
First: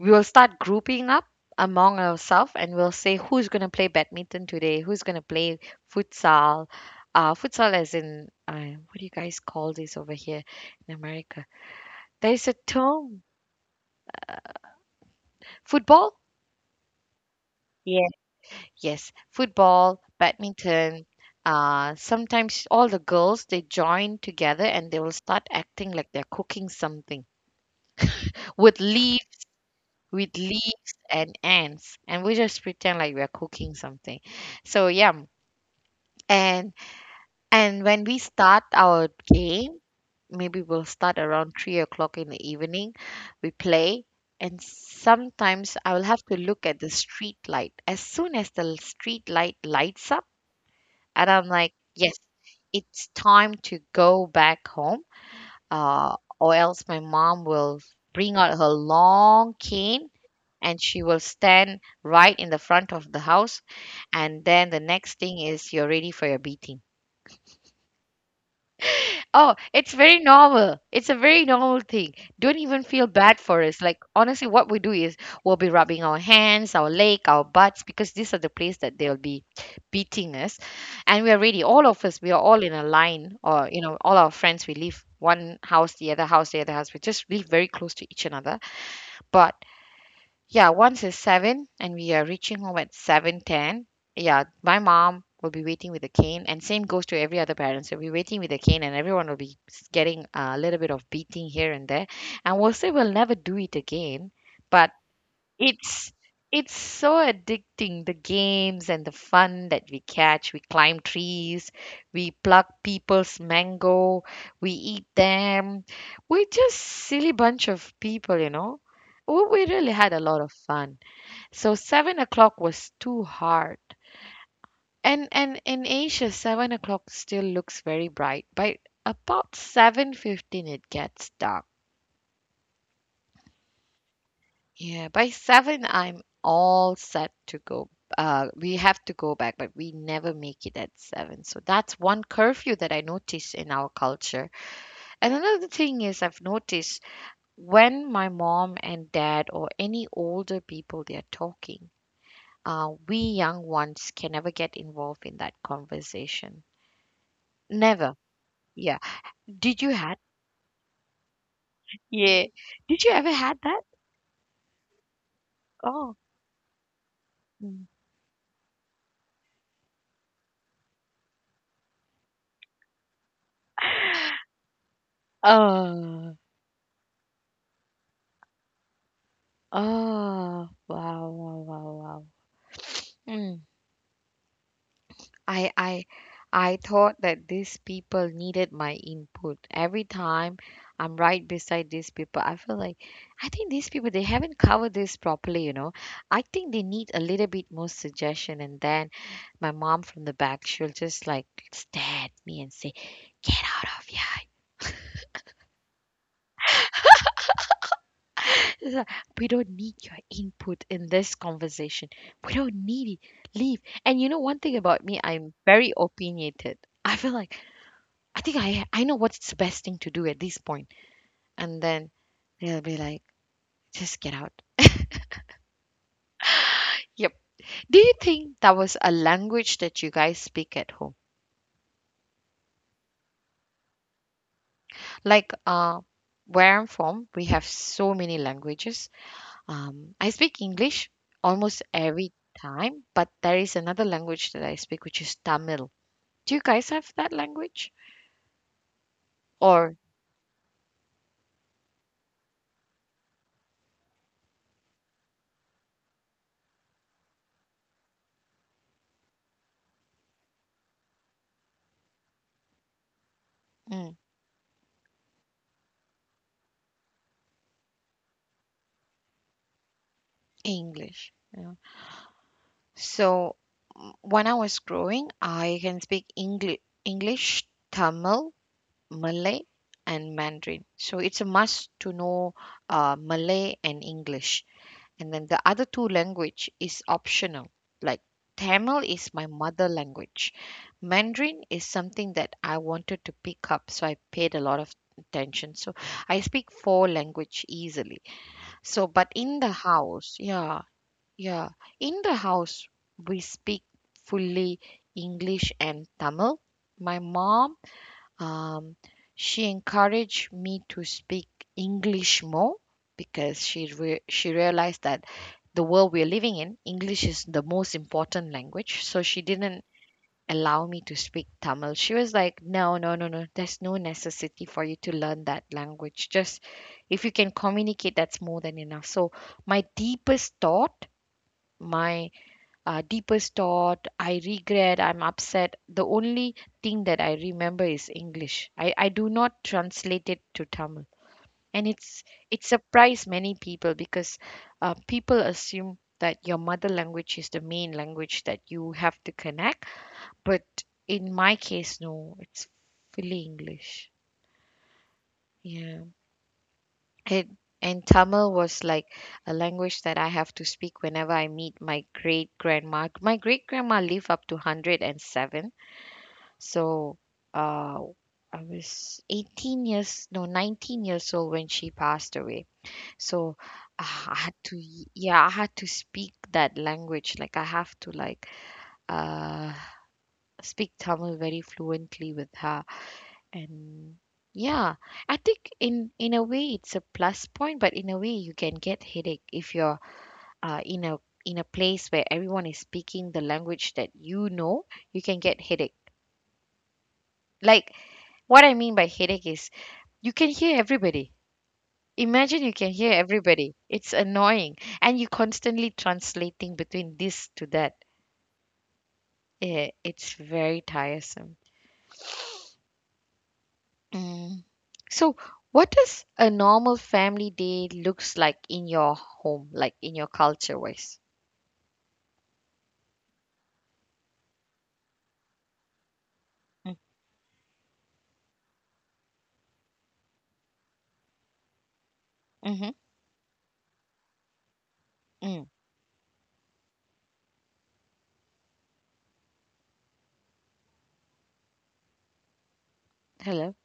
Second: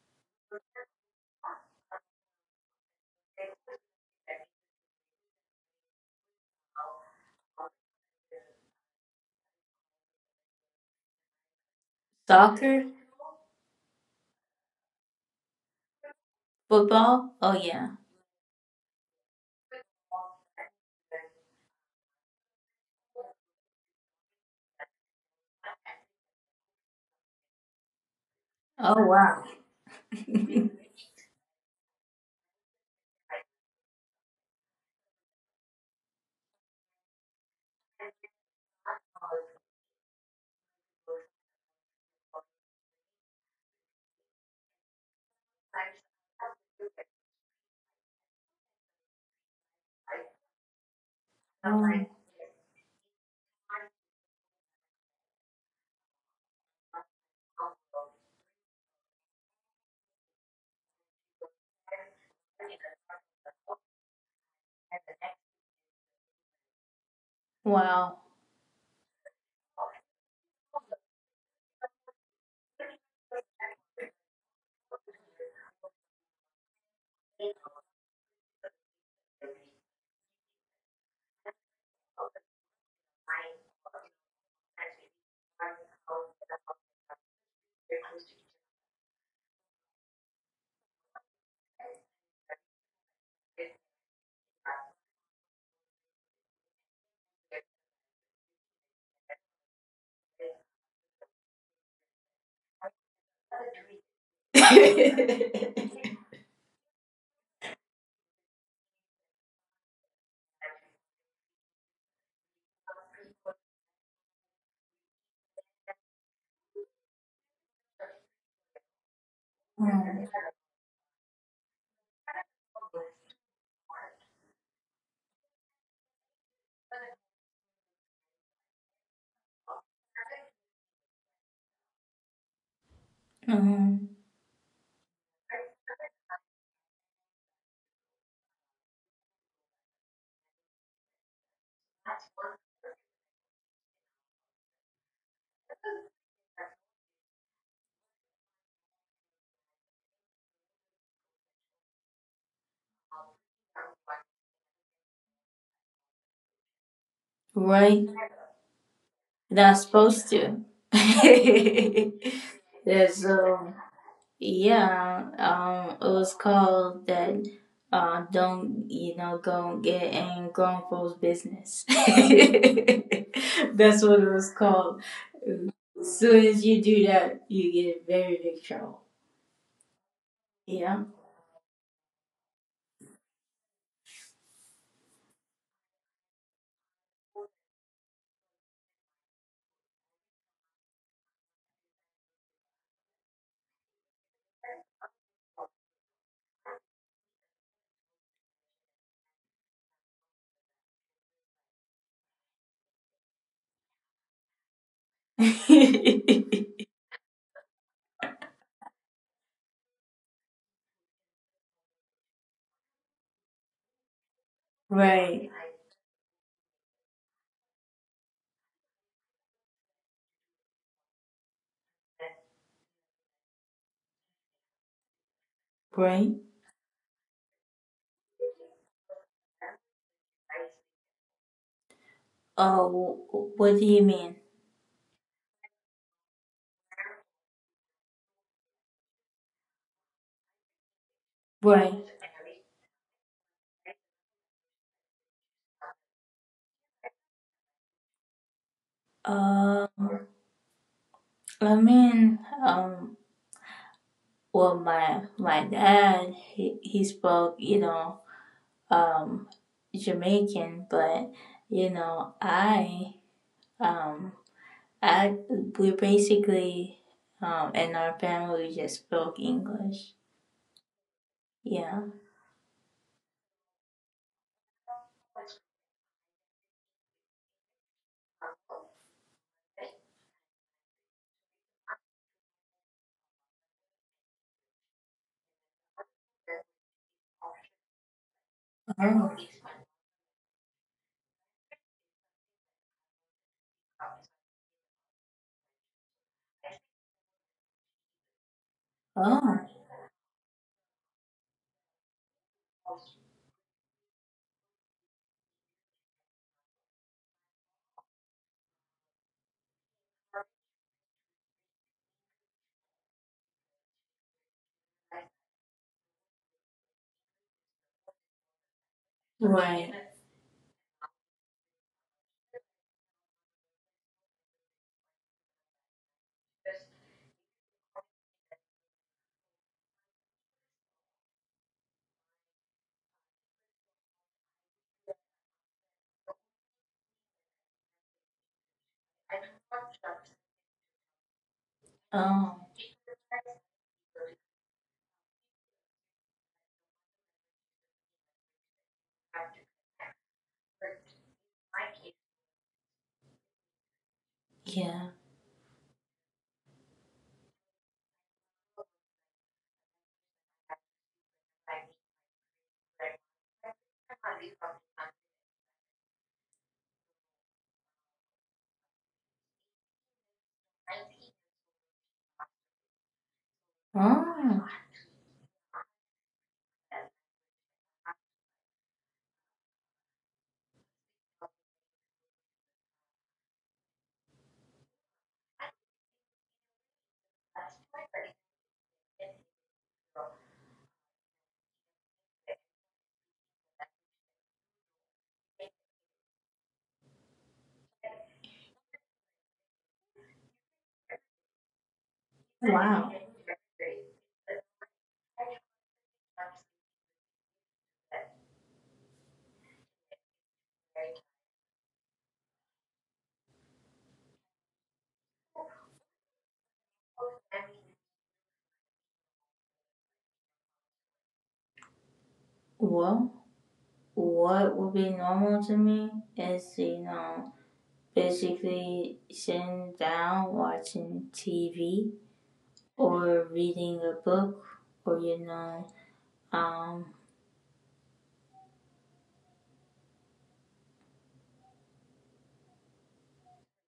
[SPEAKER 1] we will start grouping up among ourselves, and we'll say who's going to play badminton today, who's going to play futsal. Futsal as in, what do you guys call this over here in America? There's a
[SPEAKER 2] Soccer?
[SPEAKER 1] term, football.
[SPEAKER 2] Football? Oh, yeah.
[SPEAKER 1] Yes, football, badminton. Sometimes all the girls they join together and they will start acting like they're cooking something with
[SPEAKER 2] Oh,
[SPEAKER 1] leaves,
[SPEAKER 2] wow.
[SPEAKER 1] with leaves,
[SPEAKER 2] [laughs]
[SPEAKER 1] and ants, and we just pretend like we're cooking something. So yeah, and and when we start our game, maybe we'll start around 3 o'clock in the evening. We play, and sometimes I will have to look at the street light. As soon as the street light lights up, and I'm like,
[SPEAKER 2] Oh,
[SPEAKER 1] yes, it's time to go back home, or else my mom will bring out her long cane and she will stand right in the front of the house. And then the next thing is you're ready for your beating.
[SPEAKER 2] wow.
[SPEAKER 1] Oh, it's very normal. It's a very normal thing. Don't even feel bad for us. Like honestly, what we do is we'll be rubbing our hands, our leg, our butts, because these are the place that they'll be beating us. And we are ready. All of us, we are all in a line, or all our friends, we live one house, the other house, the other house. We just live very close to each another. But yeah, once is seven, and we are reaching home at 7:10. Yeah, my mom will be waiting with a cane, and same goes to every other parent. So we're waiting with a cane, and everyone will be getting a little bit of beating here and there. And we'll say we'll never do it again, but
[SPEAKER 2] [laughs]
[SPEAKER 1] it's it's so addicting, the games and the fun that we catch. We climb trees, we pluck people's mango, we eat them. We're just silly bunch of people. We really had a lot of fun. So 7 o'clock was too hard. And in Asia, 7 o'clock still looks very bright, but about 7:15 it gets dark.
[SPEAKER 2] Mhm.
[SPEAKER 1] Yeah, by seven, I'm all set to go. We have to go back, but we never make it at seven. So that's one curfew that I noticed in our culture. And another thing is, I've noticed when my mom and dad or any older people they are talking, we young ones can never get involved in that conversation.
[SPEAKER 2] Right?
[SPEAKER 1] Never. Yeah.
[SPEAKER 2] They're
[SPEAKER 1] Did you had?
[SPEAKER 2] supposed to. [laughs]
[SPEAKER 1] Yeah. Did you
[SPEAKER 2] There's
[SPEAKER 1] ever had
[SPEAKER 2] um
[SPEAKER 1] that?
[SPEAKER 2] yeah, it
[SPEAKER 1] Oh.
[SPEAKER 2] was called that
[SPEAKER 1] Mm.
[SPEAKER 2] don't you know go get in grown folks business. [laughs] That's what it was
[SPEAKER 1] [laughs]
[SPEAKER 2] called. As
[SPEAKER 1] Oh.
[SPEAKER 2] soon as you do that you get in very big trouble.
[SPEAKER 1] Oh,
[SPEAKER 2] Yeah.
[SPEAKER 1] wow, wow, wow, wow. Mm, I, I, I thought that these people needed my input. Every time I'm right beside these people, I feel like I think these people they haven't covered this properly. I think they need a little bit more suggestion, and then my mom from the back, she'll just like stare at me and say, "Get out of here!
[SPEAKER 2] [laughs]
[SPEAKER 1] It's like, we don't need your input in this conversation. We don't need it. Leave. And you know one thing about me,
[SPEAKER 2] right.
[SPEAKER 1] I'm very opinionated. I feel like I think I know what's the best thing to do at this point. And then they'll be like, just get out.
[SPEAKER 2] Right.
[SPEAKER 1] Yep. Do you think that was a language that you guys speak at home?
[SPEAKER 2] Uh, what do you mean?
[SPEAKER 1] Like where I'm from, we have so many languages. I speak English almost
[SPEAKER 2] Right.
[SPEAKER 1] every time, but there is another language that I speak which is Tamil. Do you guys have that language or
[SPEAKER 2] Um. I mean um well my dad he spoke you know um jamaican but you know
[SPEAKER 1] mm,
[SPEAKER 2] um I we basically in our family we just spoke english
[SPEAKER 1] English? You.
[SPEAKER 2] yeah
[SPEAKER 1] So. When I was growing, I can speak English, English, Tamil, Malay, and Mandarin. So it's a must to know Malay and English. And then the other two language is optional. Like Tamil
[SPEAKER 2] oh
[SPEAKER 1] is my mother language. Mandarin is something that I wanted to pick up, so I paid a lot of attention. So I speak four language easily. So, but in the
[SPEAKER 2] oh
[SPEAKER 1] house, yeah, yeah, in the house, we speak fully English and Tamil. My mom, um, she encouraged me to speak English more because she realized that the world we're living in, English is the most important language. So she didn't
[SPEAKER 2] right
[SPEAKER 1] allow me to speak Tamil. She was like, No, no, no, no. There's no necessity for you to learn that language. Just if you can communicate, that's more than enough. So, my deepest thought, my deepest thought, I regret, I'm upset. The only thing that I remember is English. I do not translate it to Tamil. And it's
[SPEAKER 2] oh
[SPEAKER 1] it surprised many people because people assume that your mother language is the main language that you have to connect, but in my case, no, it's fully English.
[SPEAKER 2] yeah
[SPEAKER 1] Yeah. It, and Tamil was like a language that I have to speak whenever I meet my great grandma. My great grandma lived up to 107. So uh, I was 18 years, no, 19 years old when she passed away. So I had
[SPEAKER 2] oh
[SPEAKER 1] to, yeah, I had to speak that language. Like I have to like uh, speak Tamil very fluently with her. And yeah, I think in a way it's a plus point, but in a way you can get headache if you're uh, in a in a place where everyone is speaking the language that you know, you can get headache. Like what I mean by headache is you can hear everybody. Imagine you can
[SPEAKER 2] wow
[SPEAKER 1] hear everybody, it's annoying, and you constantly translating between this to that. It's very tiresome. Mm. So, what does a normal family day looks like in your home, like in your culture wise?
[SPEAKER 2] well what would be normal to me is
[SPEAKER 1] Mm.
[SPEAKER 2] you know basically sitting down watching tv
[SPEAKER 1] Hmm.
[SPEAKER 2] or reading a book or you
[SPEAKER 1] Mm.
[SPEAKER 2] know um
[SPEAKER 1] Hello.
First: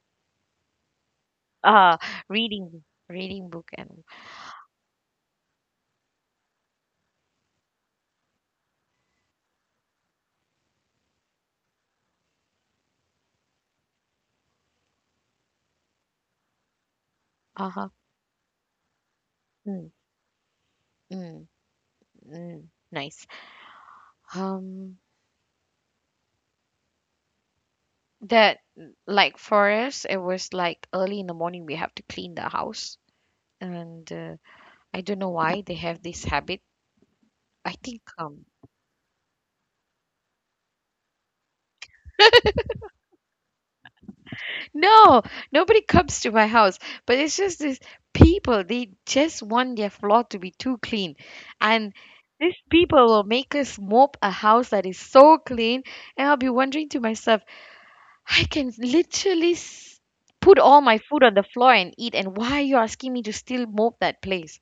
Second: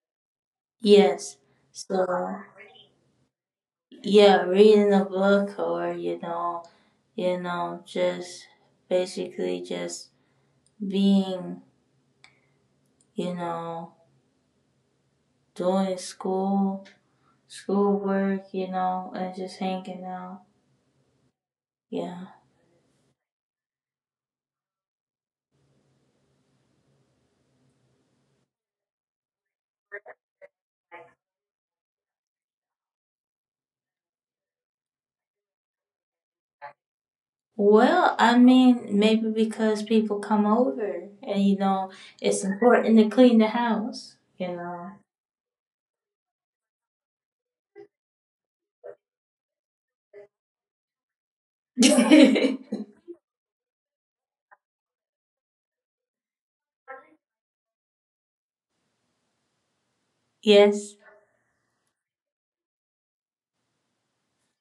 [SPEAKER 2] yes
[SPEAKER 1] Uh
[SPEAKER 2] so
[SPEAKER 1] reading, reading book and.
[SPEAKER 2] yeah reading a book or you know just basically just being you know doing
[SPEAKER 1] Uh huh.
[SPEAKER 2] schoolwork you know and just
[SPEAKER 1] Mm.
[SPEAKER 2] hanging out
[SPEAKER 1] Mm.
[SPEAKER 2] yeah
[SPEAKER 1] Mm. Nice. Um, that, like for us, it was like early in the morning we have to clean the house, and I don't know why they have this habit. I think.
[SPEAKER 2] well I mean maybe because people come over and you know it's important to clean the house you know
[SPEAKER 1] No, nobody comes to my house, but it's just these people, they just want their floor to be too clean. And these people will make us mop a house that is so clean, and I'll be wondering to myself, I can literally
[SPEAKER 2] [laughs]
[SPEAKER 1] put all
[SPEAKER 2] yes
[SPEAKER 1] my food on the floor and eat, and why are you asking me to still mop that place?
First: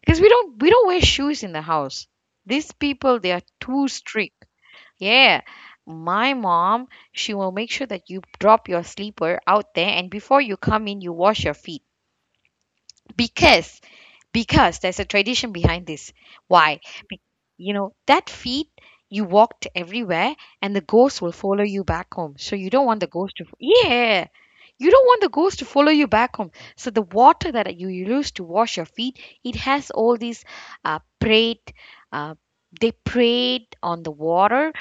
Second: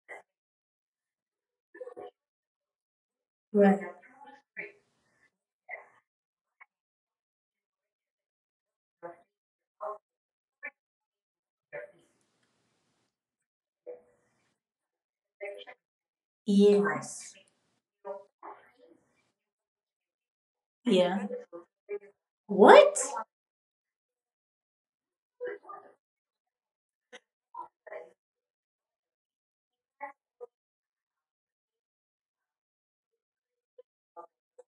[SPEAKER 1] Because we don't wear shoes in the house. These people, they are
[SPEAKER 2] Right.
[SPEAKER 1] too strict. Yeah, my mom, she will make sure that you drop your sleeper out there and before you come in, you wash your feet. Because, because there's a tradition behind this. Why? Be-
[SPEAKER 2] Yes.
[SPEAKER 1] you know, that feet, you walked everywhere, and the ghost
[SPEAKER 2] Yeah.
[SPEAKER 1] will follow you back home. So you don't want
[SPEAKER 2] What?
[SPEAKER 1] the ghost to, yeah, you don't want the ghost to follow you back home. So the water that you use to wash your feet, it has all these uh, prayed, uh, they prayed on the water,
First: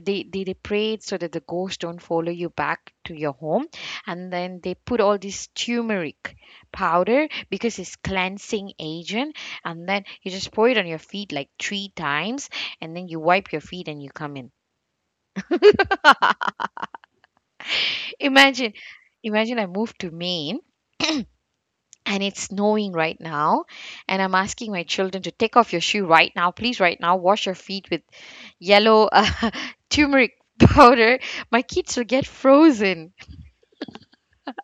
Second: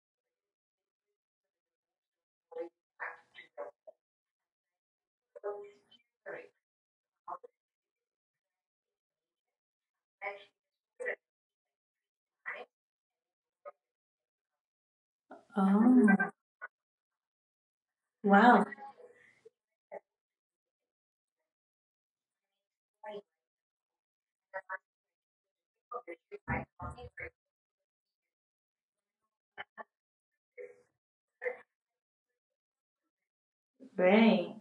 [SPEAKER 1] they pray so that the ghosts don't follow you back to your home, and then they put all this turmeric powder because it's cleansing agent, and then you just pour it on your feet like three times, and then you wipe your feet and you come in.
[SPEAKER 2] Oh, wow.
[SPEAKER 1] Imagine imagine I moved to Maine, and it's snowing right now, and I'm asking my children to take off your shoe right now, please, right now, wash your feet with yellow [laughs] turmeric powder. My kids will get frozen.
[SPEAKER 2] Right.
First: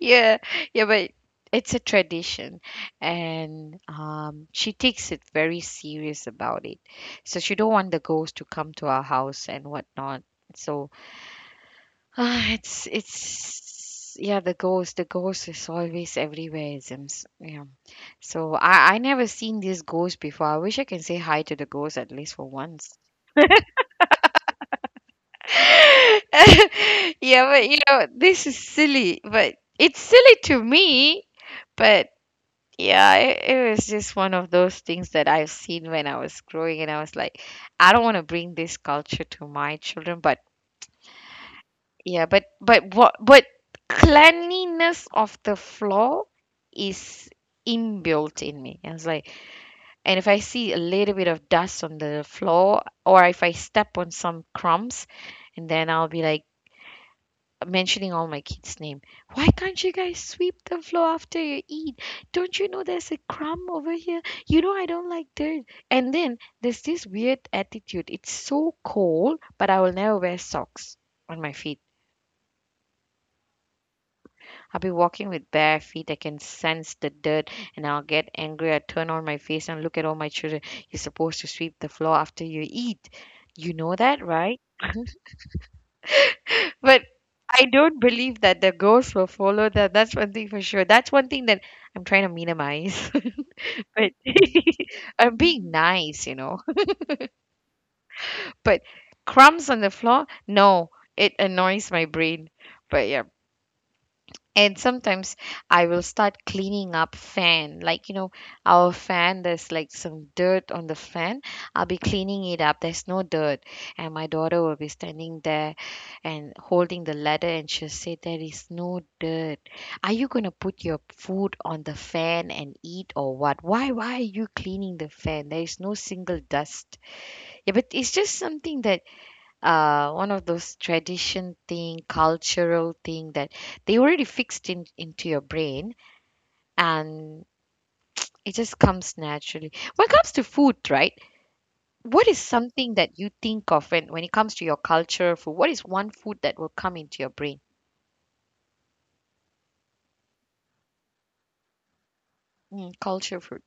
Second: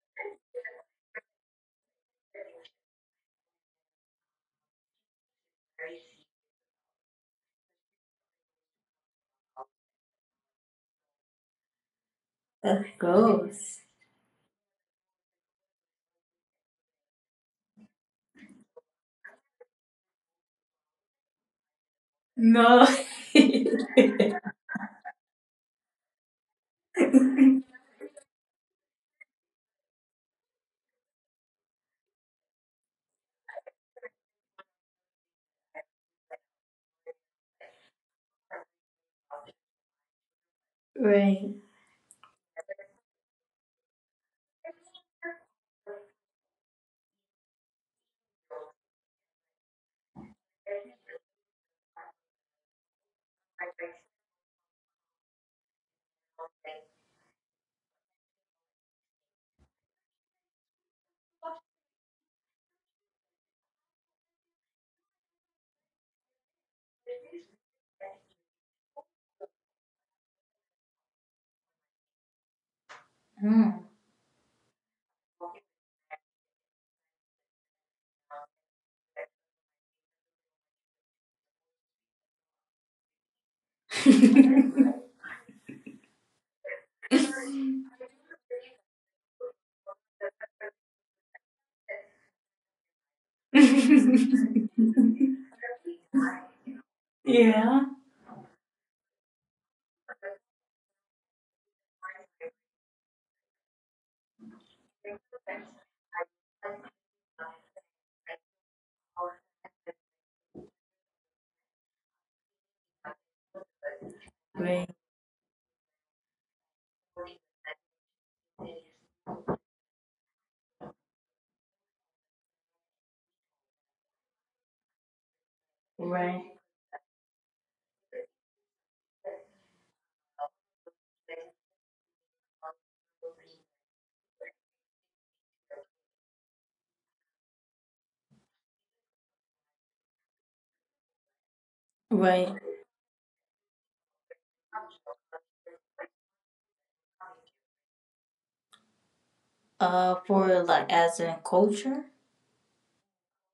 [SPEAKER 1] Yeah, yeah, but it's a tradition, and she takes it very serious about it. So she don't want the ghost to come to our house and whatnot. So, [sighs]
[SPEAKER 2] A
[SPEAKER 1] it's
[SPEAKER 2] ghost.
[SPEAKER 1] it's yeah, the ghost is always everywhere. It's, yeah, so I never seen this ghost before. I wish I can say hi to the ghost at least for
[SPEAKER 2] No.
[SPEAKER 1] once.
[SPEAKER 2] [laughs]
[SPEAKER 1] [laughs] Yeah, but you know this is silly, but it's silly to me. But. Yeah, it was just one of those things that I've seen when I was growing, and I was like, I don't want to bring this culture to my children, but
[SPEAKER 2] right.
[SPEAKER 1] yeah, but cleanliness of the floor is inbuilt in me. I was like, and if I see a little bit of dust on the floor, or if I step on some crumbs, and then I'll be like, mentioning all my kids' name. Why can't you guys sweep the floor after you eat? Don't you know there's a crumb over here? You know I don't like dirt. And then there's this weird attitude. It's so cold, but I will never wear socks on my feet.
[SPEAKER 2] Hmm.
[SPEAKER 1] I'll be walking with bare feet. I can sense the dirt and I'll get angry. I turn on my face and look at all my children. You're supposed to sweep the floor after you eat. You know that, right?
[SPEAKER 2] [laughs]
[SPEAKER 1] But I don't believe that the ghosts will follow them. That's one thing for sure. That's one thing that I'm trying to minimize. [laughs] But [laughs] I'm being nice.
[SPEAKER 2] yeah.
[SPEAKER 1] [laughs] But crumbs on the floor, no, it annoys my brain. But yeah, and sometimes I will start cleaning up fan, like, our fan there's like some dirt on the fan. I'll be cleaning it up, there's no dirt, and my daughter will be
[SPEAKER 2] Right.
[SPEAKER 1] standing there and holding the ladder, and she'll say there is no dirt. Are you going to put your food on the fan and eat, or what? Why are you cleaning the fan? There is no single
[SPEAKER 2] Right.
[SPEAKER 1] dust. Yeah, but it's just something that one of those tradition thing, cultural thing that they already fixed in into your brain, and it just comes naturally. When it comes to food, right? What is
[SPEAKER 2] Right.
[SPEAKER 1] something that you think of when it comes to your culture food? What is one food that will come into your brain?
[SPEAKER 2] For like as in culture,
[SPEAKER 1] Culture food,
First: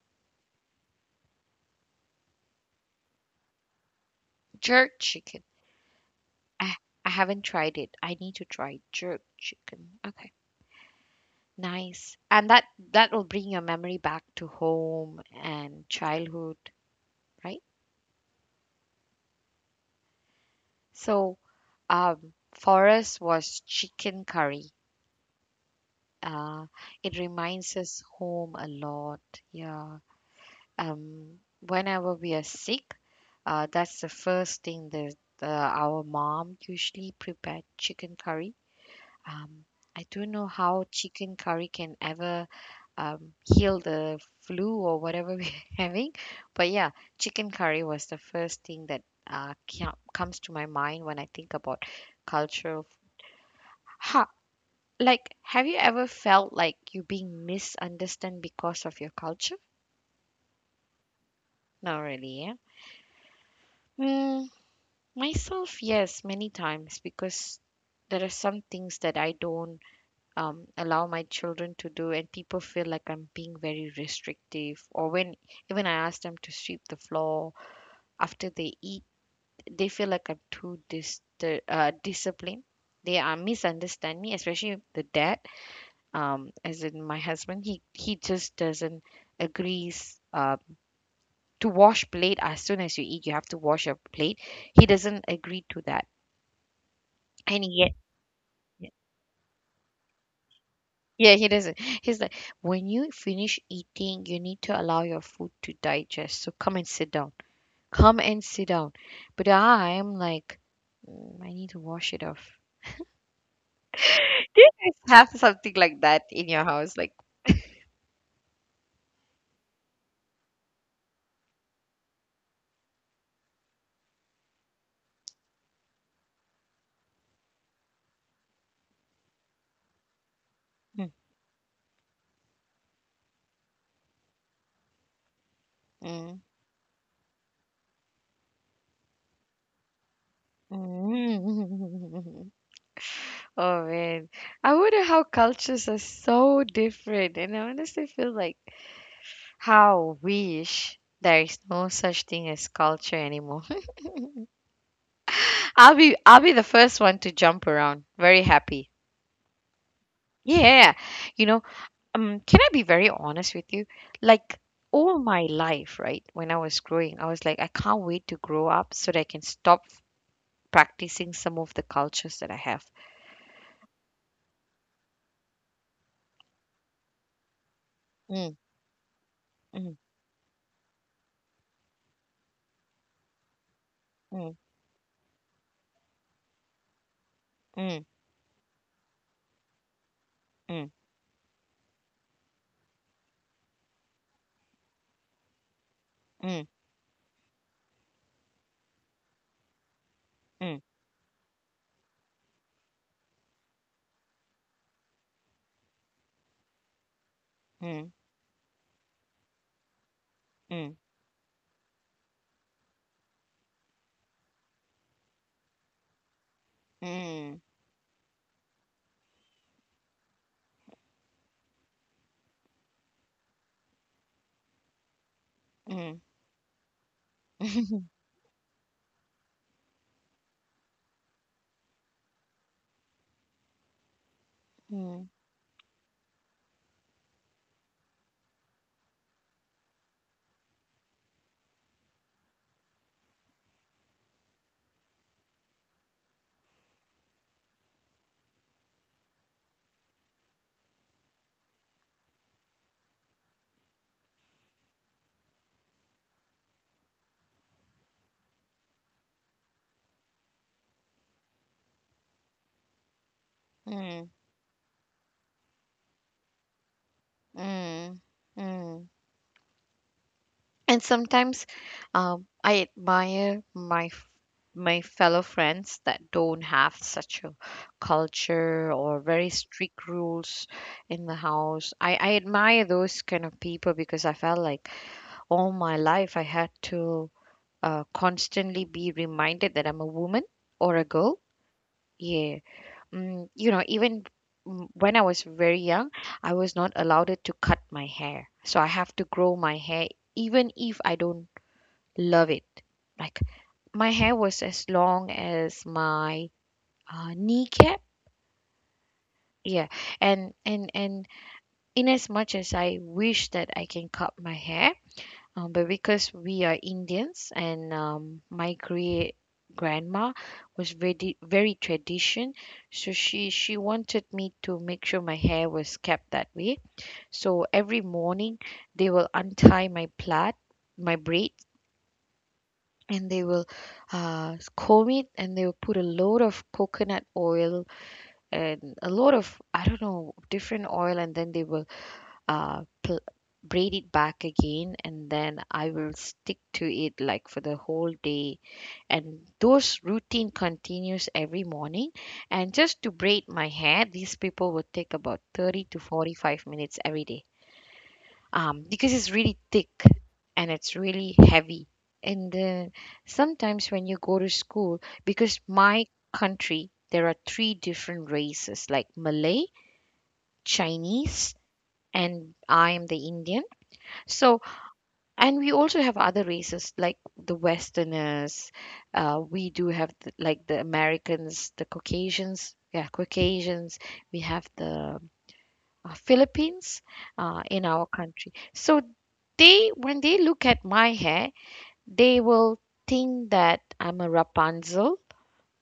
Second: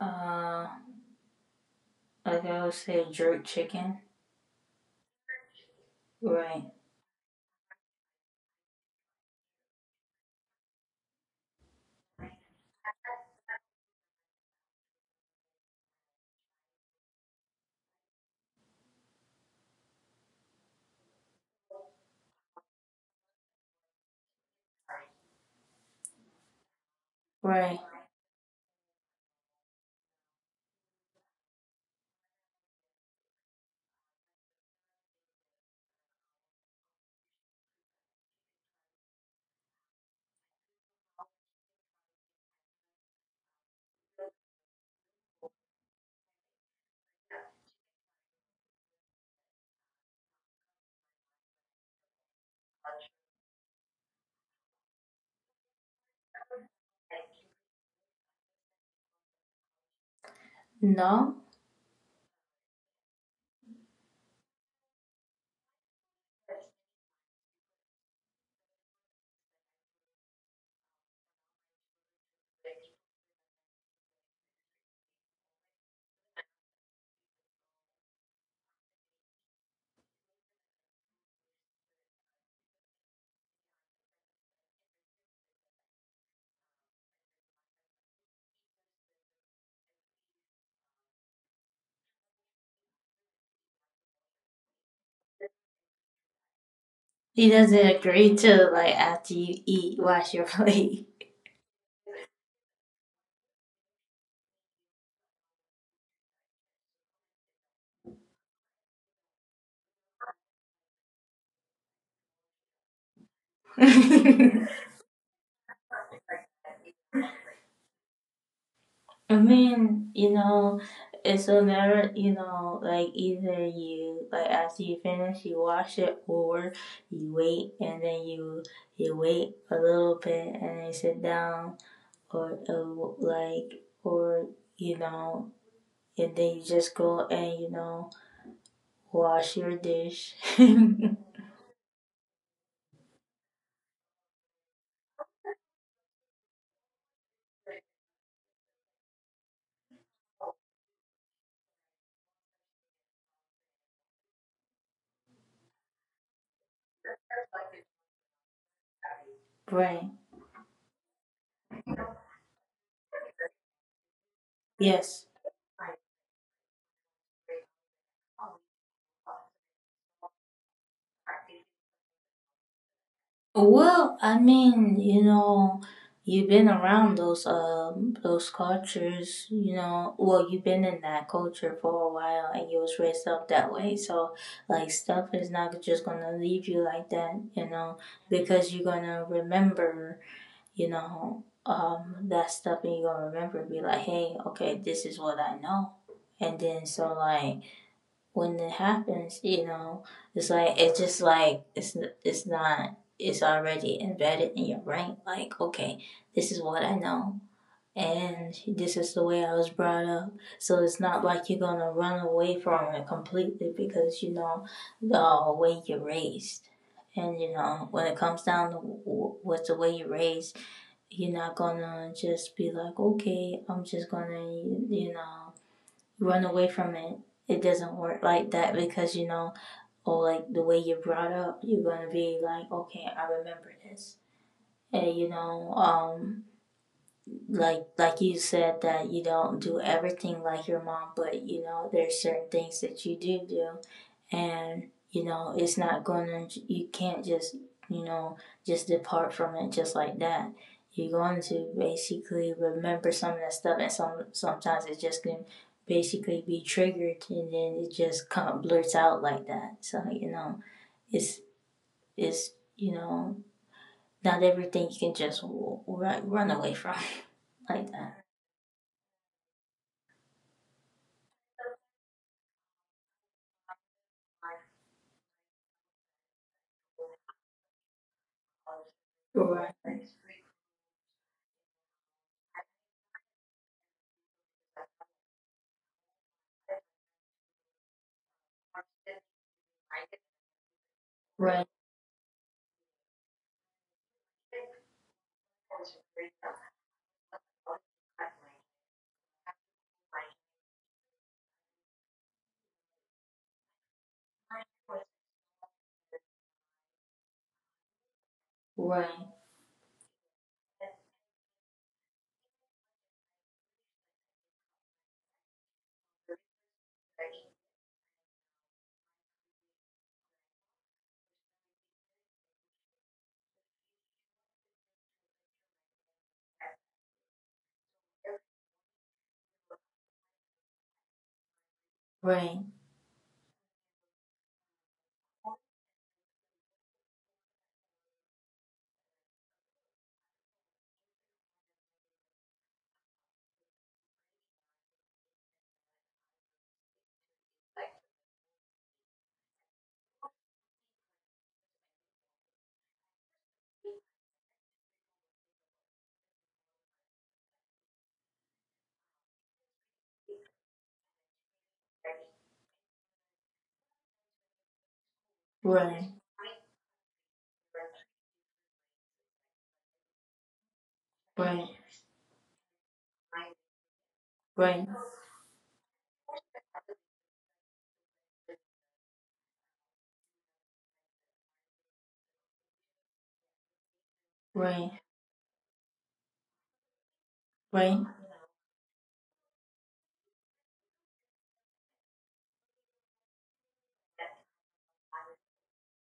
[SPEAKER 2] uh, like I would say jerk chicken.
[SPEAKER 1] jerk chicken.
[SPEAKER 2] Right.
[SPEAKER 1] Ah, I haven't tried it. I need to try jerk chicken. Okay. Nice. And that will bring your memory back to home and childhood, right? So for us was chicken curry. Uh, it
[SPEAKER 2] Right.
[SPEAKER 1] reminds us home a lot. Yeah. Whenever we are sick, that's the first thing that our mom usually prepared chicken curry. Um, I don't know how chicken curry can ever heal the flu or whatever [laughs] we're having, but yeah, chicken curry was the first thing that comes to my mind when I think about culture. Of Like, have you ever felt like you're being misunderstood because of your culture?
[SPEAKER 2] No.
[SPEAKER 1] Not really, yeah. Mm, Myself, yes, many times because there are some things that I don't allow my children to do, and people feel like I'm being very restrictive. Or when even I ask them to sweep the floor after they eat, they feel like I'm too disciplined. They are misunderstand me, especially the dad, as in my husband, he just doesn't agrees to wash plate as soon as you eat. You have to wash your plate. He doesn't agree to that,
[SPEAKER 2] He doesn't
[SPEAKER 1] and yet.
[SPEAKER 2] agree to like after you eat, wash your plate.
[SPEAKER 1] Yeah, he doesn't. He's like, when you finish eating, you need to allow your food to digest. So come and sit down. Come and sit down. But I'm like, "Mm, I need to wash it off.
[SPEAKER 2] [laughs] I
[SPEAKER 1] Do you guys have something like that in your house? Like,
[SPEAKER 2] mean, you know, it's a matter, you know, like either you like after you finish, you wash it, or you wait and then you wait a little bit and then you sit
[SPEAKER 1] mm,
[SPEAKER 2] down, or like or you know, and then
[SPEAKER 1] mm,
[SPEAKER 2] you just go and you know wash your dish. [laughs]
[SPEAKER 1] mm. [laughs] Oh man, I wonder how cultures are so different, and I honestly feel like how wish there is no such thing as culture anymore. [laughs] I'll be the first one to jump around, very happy.
[SPEAKER 2] right?
[SPEAKER 1] Yeah, you know, can I be very honest with you? Like,
[SPEAKER 2] Yes.
[SPEAKER 1] all my life, right? When I was growing, I was like, I can't wait to grow up so that I can stop practicing some of the cultures that I have.
[SPEAKER 2] Well, I mean, you know, you've been around those
[SPEAKER 1] Mm,
[SPEAKER 2] cultures, you know.
[SPEAKER 1] mm,
[SPEAKER 2] Well, you've been in that culture for a while, and you was raised up that way. So,
[SPEAKER 1] mm,
[SPEAKER 2] like, stuff is not just gonna leave you like that, you know,
[SPEAKER 1] mm,
[SPEAKER 2] because you're gonna remember, you
[SPEAKER 1] mm,
[SPEAKER 2] know, that stuff, and you're gonna remember, be like, hey, okay, this is what I know, and then
[SPEAKER 1] mm,
[SPEAKER 2] so like when it happens, you know, it's like it's
[SPEAKER 1] mm,
[SPEAKER 2] just like it's not it's already embedded in your brain. Like, okay, this is what I know,
[SPEAKER 1] mm,
[SPEAKER 2] and this is the way I was brought up. So it's
[SPEAKER 1] mm,
[SPEAKER 2] not like you're gonna run away from it completely because you know the way you're raised. And you
[SPEAKER 1] mm.
[SPEAKER 2] know, when it comes down to what's the way you're raised, you're not gonna just be like, okay, I'm just gonna, you know,
[SPEAKER 1] Mm.
[SPEAKER 2] run away from it. It doesn't
[SPEAKER 1] [laughs]
[SPEAKER 2] work like that because you know, or like the way you're brought up, you're gonna be like, okay, I remember this. And you
[SPEAKER 1] Mm.
[SPEAKER 2] know, like you said that you don't do everything like your mom, but you know, there's certain things that you do do and you know it's not going to you can't just you know just depart from it just like that you're going to basically remember some of that stuff and some sometimes it's just gonna basically be triggered and then it just kind of blurts out like that so you know it's it's you know not
[SPEAKER 1] Mm.
[SPEAKER 2] everything you can just run away from [laughs] like that
[SPEAKER 1] Mm. Mm. And sometimes I admire my fellow friends that don't have such a culture or very
[SPEAKER 2] right right
[SPEAKER 1] strict rules in the house. I admire those kind of people because I felt like all my life I had to constantly be reminded that I'm a woman or a girl.
[SPEAKER 2] right
[SPEAKER 1] Yeah. You know, even when I was very young, I was not allowed it to cut my hair. So I have to grow my hair even if I don't love it. Like my hair was as long as my kneecap.
[SPEAKER 2] right
[SPEAKER 1] Yeah, and in as much as I wish that I can cut my hair, but because we are Indians and my great grandma was very very tradition, so she wanted me to make sure my hair was kept that way. So every morning they will untie my plait, my braid,
[SPEAKER 2] right
[SPEAKER 1] and they will comb it and they will put a load of coconut oil and a lot of I don't know different oil, and then they will uh, pl- braid it back again and then I will stick to it like for the whole day. And those routine continues every morning. And just to braid my hair, these people would take about 30 to 45 minutes every day. Because it's really thick and it's really heavy. And then sometimes when you go to school, because
[SPEAKER 2] right
[SPEAKER 1] my country, there are three different races like Malay, Chinese, and I am the Indian. So,
[SPEAKER 2] right
[SPEAKER 1] and we also have other races like the Westerners. We do have like the Americans, the Caucasians. Yeah, Caucasians. We have
[SPEAKER 2] right
[SPEAKER 1] the Philippines
[SPEAKER 2] right
[SPEAKER 1] in our country. So they, when they look at my hair, they will think that I'm a Rapunzel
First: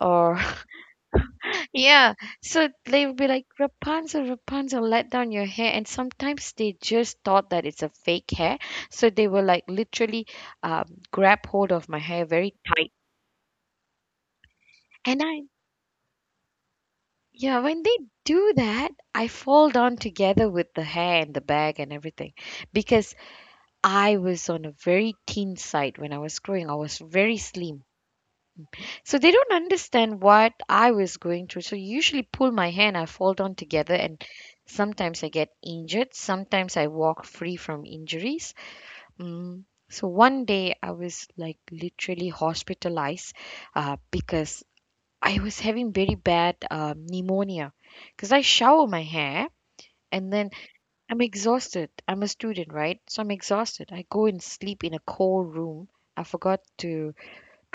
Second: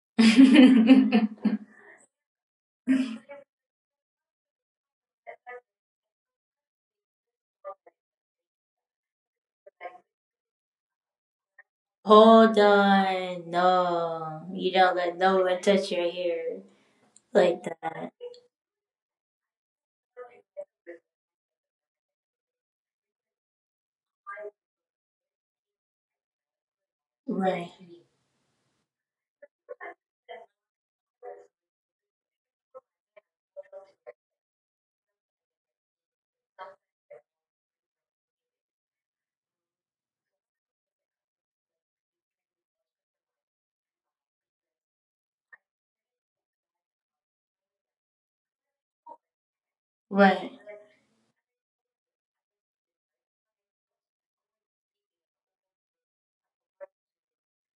[SPEAKER 1] or [laughs]
[SPEAKER 2] [laughs]
[SPEAKER 1] Yeah, so they would be like, Rapunzel, Rapunzel, let down your hair. And sometimes they just thought that it's a fake hair. So they will like literally grab hold of my hair very
[SPEAKER 2] Hold
[SPEAKER 1] tight.
[SPEAKER 2] on, no. You don't let
[SPEAKER 1] And
[SPEAKER 2] no
[SPEAKER 1] I,
[SPEAKER 2] one touch your hair
[SPEAKER 1] yeah,
[SPEAKER 2] like
[SPEAKER 1] when they
[SPEAKER 2] that.
[SPEAKER 1] do that, I fall down together with the hair and the bag and everything because I was on a very thin side when I was growing. I was very
[SPEAKER 2] Right,
[SPEAKER 1] slim. So they don't understand what I was going through. So usually pull my hand, I fall down together and sometimes I get injured. Sometimes I walk free from injuries. Mm. So one day I was like literally hospitalized because I was having very bad pneumonia because I shower my hair and then
[SPEAKER 2] right,
[SPEAKER 1] I'm exhausted. I'm a student, right? So I'm exhausted. I go and sleep in a cold room. I forgot to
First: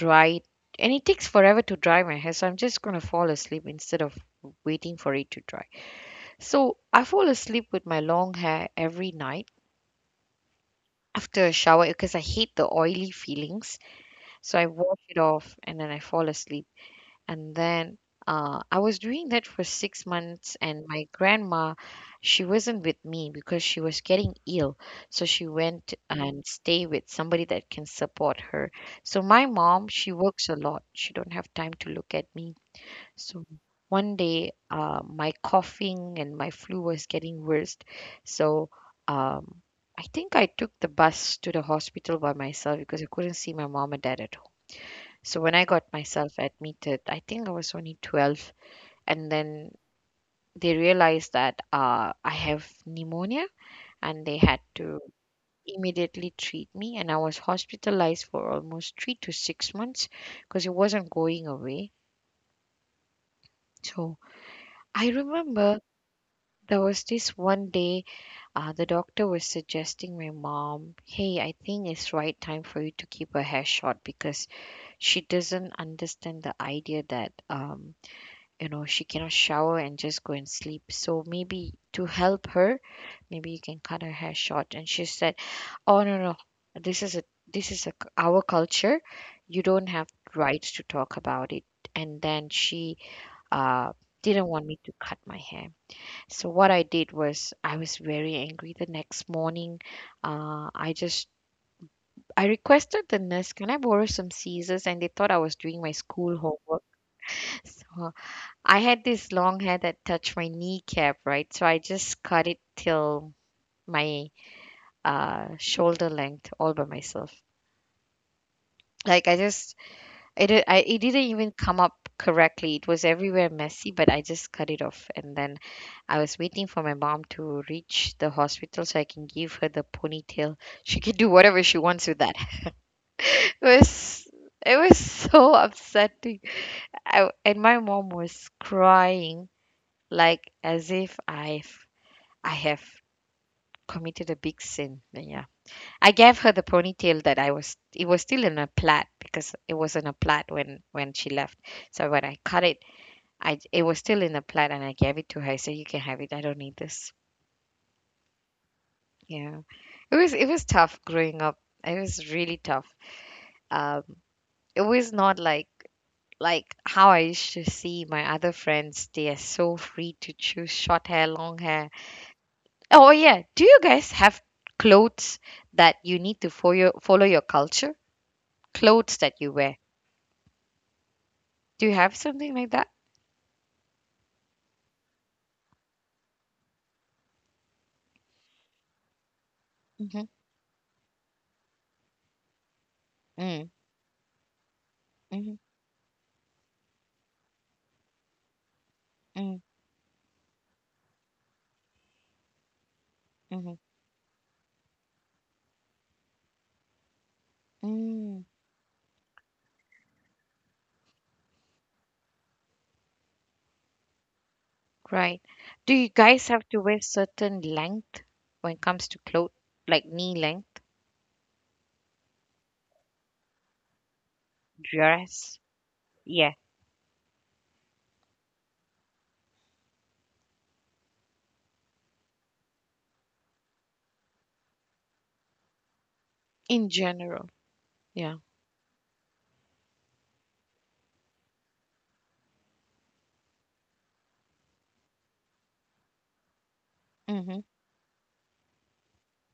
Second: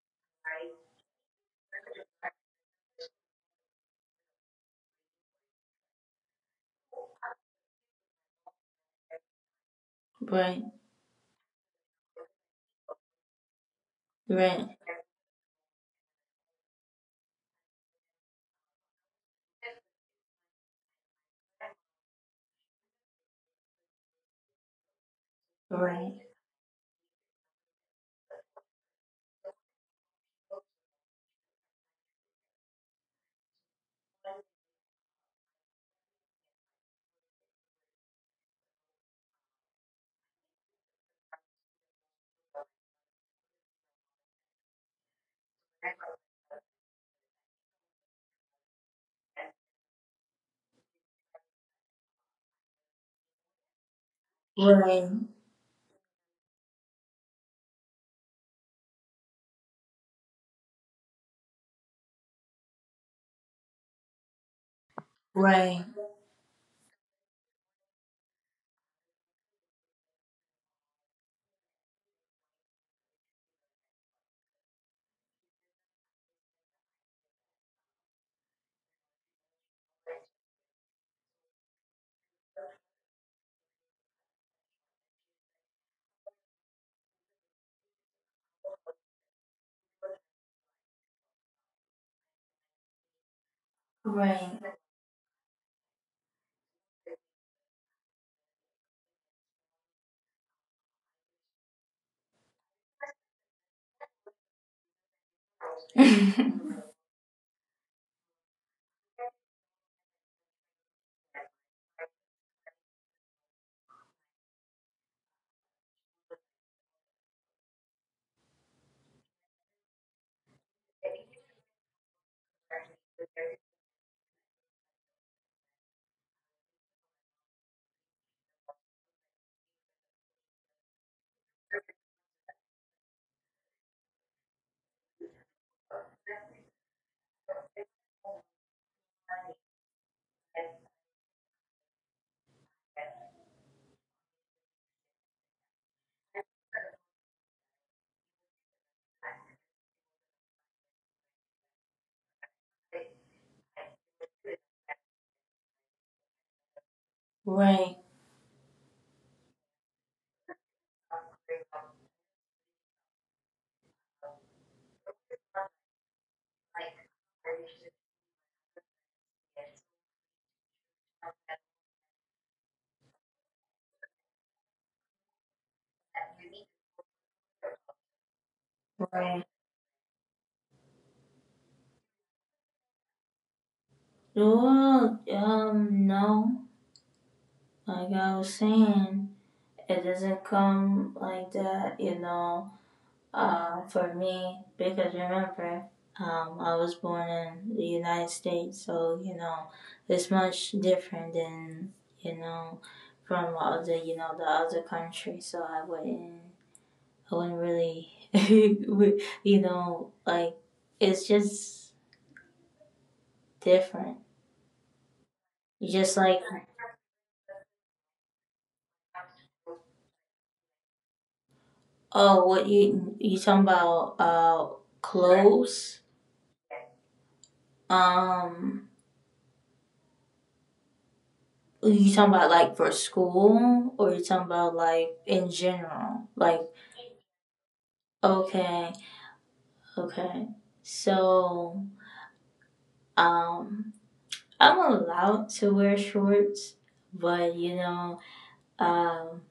[SPEAKER 1] Right. And it takes forever to dry my hair, so I'm just gonna fall asleep instead of waiting for it to dry. So I fall asleep with my long hair every night
[SPEAKER 2] right,
[SPEAKER 1] after a shower because I hate the oily feelings. So I
[SPEAKER 2] right,
[SPEAKER 1] wash it off and then I fall asleep and then I was doing that for 6 months, and my grandma, she wasn't with me because she was getting ill. So she went
[SPEAKER 2] right,
[SPEAKER 1] and stay with somebody that can support her. So my mom, she works a lot. She don't have time to look at me. So one day, my coughing and my flu was getting worse. So um, I think I took the bus to the hospital by myself because I couldn't see my mom and dad at home. So when I got myself admitted, I think I was only 12, and then they realized that I have pneumonia and they had to
[SPEAKER 2] right,
[SPEAKER 1] immediately treat me. And I was hospitalized for almost 3 to 6 months because it wasn't going away. So I remember
[SPEAKER 2] right,
[SPEAKER 1] there was this one day, the doctor was suggesting my mom, hey, I think it's right time for you to keep her hair short because she doesn't understand the idea that you know she cannot shower and just go and sleep, so maybe to help her maybe you can cut her hair short. And she said, oh no no, this is a this is a our culture, you don't have rights to talk about it. And then she uh didn't
[SPEAKER 2] right,
[SPEAKER 1] want me to cut my hair. So what I did was I was very angry the next morning. uh i just I requested the nurse, can I borrow some scissors? And they thought I was doing my school homework.
[SPEAKER 2] [laughs]
[SPEAKER 1] [laughs] So I had this long hair that touched my kneecap, right? So I just cut it till my shoulder length all by myself. Like I just, it, di- I, it didn't even come up correctly. It was everywhere messy, but I just cut it off. And then I was waiting for my mom to reach the hospital so I can give her the ponytail. She can do whatever she wants with that. [laughs] It was, it was so upsetting. And my mom was crying like as if I have committed a big sin. But yeah, I gave her the ponytail that I was. It was still in a plait because it was in a plait when she left. So when I cut it, I it was still in a plait, and I gave it to her. I said, "You can have it. I don't need this."
[SPEAKER 2] right,
[SPEAKER 1] Yeah, it was tough growing up. It was really tough. Um, it was not like how I used to see my other friends. They are so free to choose short hair, long hair. Oh yeah, do you guys have clothes that you need to follow your culture? Clothes that you
[SPEAKER 2] right.
[SPEAKER 1] wear. Do you have something like that?
[SPEAKER 2] Well, no. Like I was saying, it
[SPEAKER 1] Mm-hmm.
[SPEAKER 2] doesn't come like that, you know.
[SPEAKER 1] Mm,
[SPEAKER 2] For me, because
[SPEAKER 1] mm-hmm.
[SPEAKER 2] remember, I was born in the United States, so you
[SPEAKER 1] Mm,
[SPEAKER 2] know, it's much different than you know from
[SPEAKER 1] mm-hmm.
[SPEAKER 2] other you know the other countries. So I wouldn't really,
[SPEAKER 1] Mm.
[SPEAKER 2] [laughs] you know, like it's just different.
[SPEAKER 1] Right. Do you
[SPEAKER 2] Just like
[SPEAKER 1] guys have to wear certain length when it comes to clothes, like knee length
[SPEAKER 2] oh, what you talking about?
[SPEAKER 1] dress?
[SPEAKER 2] Clothes.
[SPEAKER 1] Yeah.
[SPEAKER 2] Um, Are you talking about like for school or are you talking about like in general? Like,
[SPEAKER 1] In general, yeah.
[SPEAKER 2] okay, okay. So, um, I'm allowed to wear shorts, but
[SPEAKER 1] Mm-hmm.
[SPEAKER 2] you know, um,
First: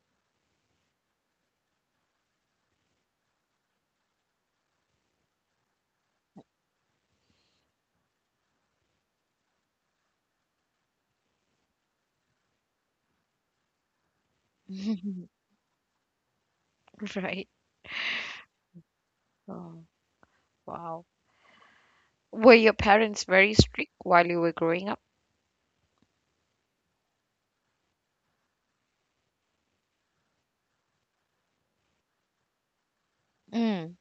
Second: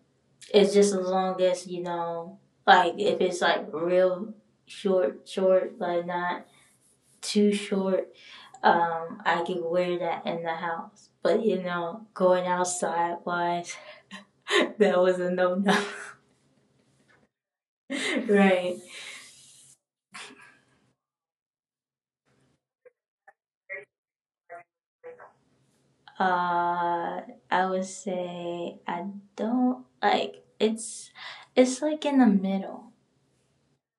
[SPEAKER 2] it's just as long as, you know, like if it's like real short, like not too short, I can wear that in the house. But you know, going outside wise, [laughs] that was
[SPEAKER 1] [laughs]
[SPEAKER 2] a no no.
[SPEAKER 1] Right.
[SPEAKER 2] [laughs] right.
[SPEAKER 1] Oh, wow. Were your parents very strict while you were growing up?
[SPEAKER 2] Uh, I would say I don't like it's like in the middle.
[SPEAKER 1] Mm,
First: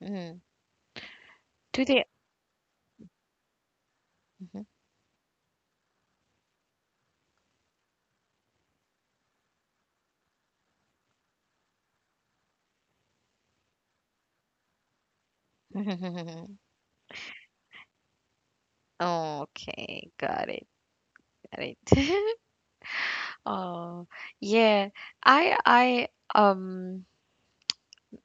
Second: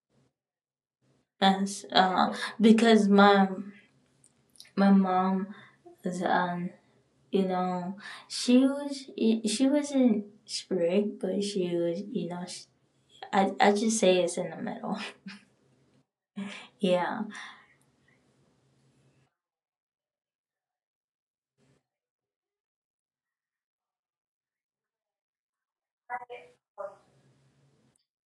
[SPEAKER 1] mm. Do
[SPEAKER 2] As,
[SPEAKER 1] they?
[SPEAKER 2] because my mom is you know she was she wasn't strict but she was you know she, I just say it's in the middle. [laughs]
[SPEAKER 1] Mm-hmm. [laughs]
[SPEAKER 2] Yeah.
[SPEAKER 1] Oh, okay, got it, got it. [laughs] Oh, yeah. I I um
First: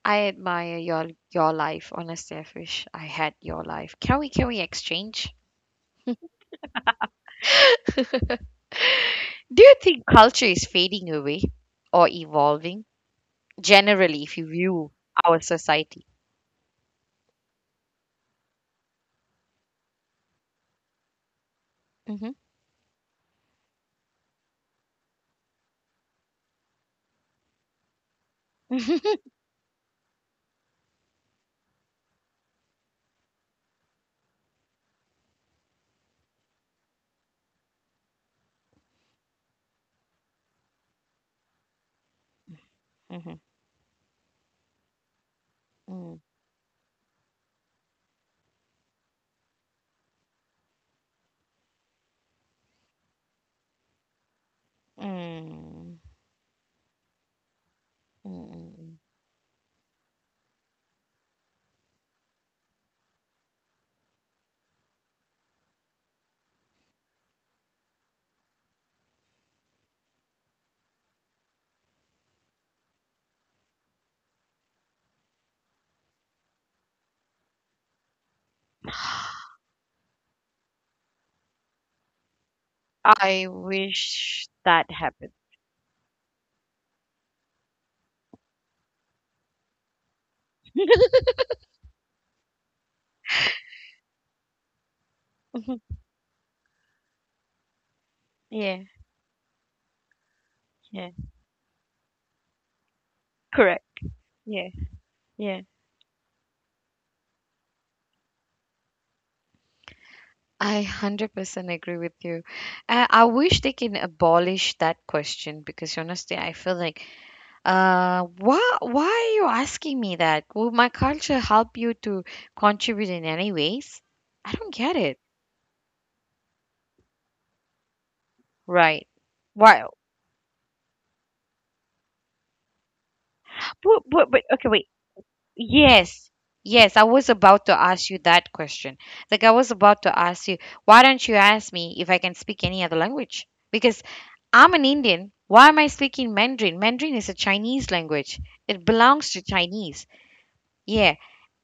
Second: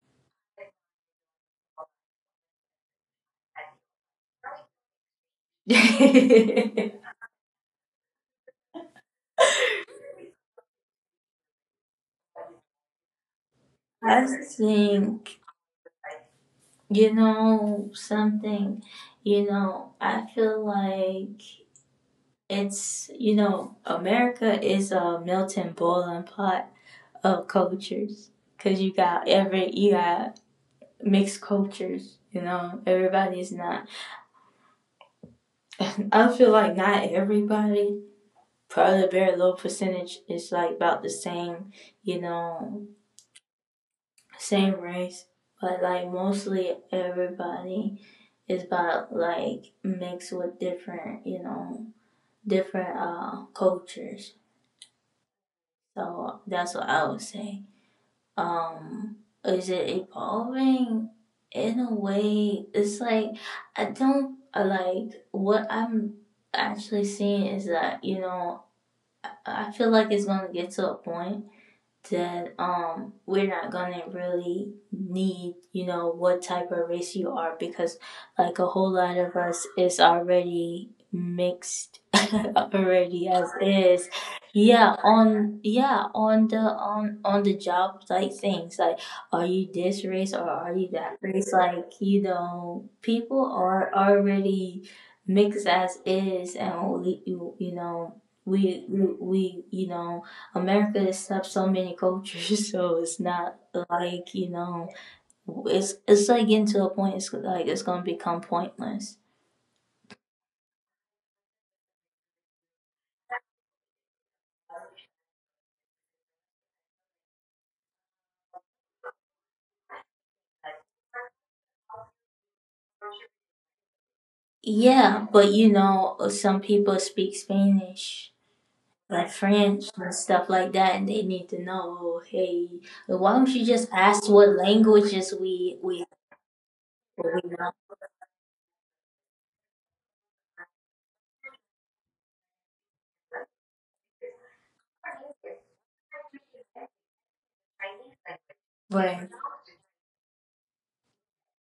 [SPEAKER 1] I admire your life. Honestly, I wish I had your life. Can we exchange?
[SPEAKER 2] [laughs]
[SPEAKER 1] [laughs] Do you think culture is fading away or evolving generally
[SPEAKER 2] I
[SPEAKER 1] if you view
[SPEAKER 2] think
[SPEAKER 1] our society?
[SPEAKER 2] you know something. You know I feel like
[SPEAKER 1] Mm-hmm.
[SPEAKER 2] it's, you know, America is a melting bowl and pot of cultures. 'Cause
[SPEAKER 1] [laughs]
[SPEAKER 2] you got mixed cultures, you know, everybody's not, [laughs] I feel like not everybody, probably a very low percentage is like about the same, you know,
[SPEAKER 1] Mm-hmm.
[SPEAKER 2] same race. But like
[SPEAKER 1] Mm,
[SPEAKER 2] mostly everybody is about like mixed with different, you know, different cultures.
[SPEAKER 1] mm,
[SPEAKER 2] So that's what I would say.
[SPEAKER 1] mm,
[SPEAKER 2] um is it evolving? In a way it's like, I don't, like what I'm actually seeing is that, you know, I feel like it's going to get to a point that we're not gonna really need, you know, what type of race you are, because like a whole
[SPEAKER 1] mm.
[SPEAKER 2] lot of
[SPEAKER 1] [sighs]
[SPEAKER 2] us is already mixed [laughs] already as
[SPEAKER 1] I
[SPEAKER 2] is.
[SPEAKER 1] wish that
[SPEAKER 2] yeah
[SPEAKER 1] happened. [laughs]
[SPEAKER 2] on yeah on the on on the job, like things like, are you this race or are you that race? Like, you know, people are already mixed
[SPEAKER 1] Mhm.
[SPEAKER 2] as is, and we you, you know
[SPEAKER 1] Yeah,
[SPEAKER 2] we, you know America
[SPEAKER 1] yeah,
[SPEAKER 2] accepts so many cultures, [laughs] so it's not
[SPEAKER 1] correct.
[SPEAKER 2] like,
[SPEAKER 1] Yeah, yeah.
[SPEAKER 2] it's like getting to a point. It's like it's gonna become pointless.
[SPEAKER 1] I 100% agree with you. I wish they can abolish that question because honestly, I feel like, why are you asking me that? Will my culture help you to contribute in any ways? I don't get it.
[SPEAKER 2] Yeah, but you know, some people speak Spanish,
[SPEAKER 1] Right.
[SPEAKER 2] like
[SPEAKER 1] Why?
[SPEAKER 2] French and stuff like that, and they need to know. Oh, hey, why don't you just
[SPEAKER 1] But,
[SPEAKER 2] ask
[SPEAKER 1] but, but
[SPEAKER 2] what
[SPEAKER 1] okay, wait.
[SPEAKER 2] languages we we
[SPEAKER 1] Yes, yes, I
[SPEAKER 2] we
[SPEAKER 1] was about
[SPEAKER 2] know?
[SPEAKER 1] to ask you that question. Like, I was about to ask you, why don't you ask me if I can speak any other language? Because I'm an Indian. Why am I speaking Mandarin? Mandarin is a Chinese language. It
[SPEAKER 2] Right.
[SPEAKER 1] belongs to Chinese. Yeah,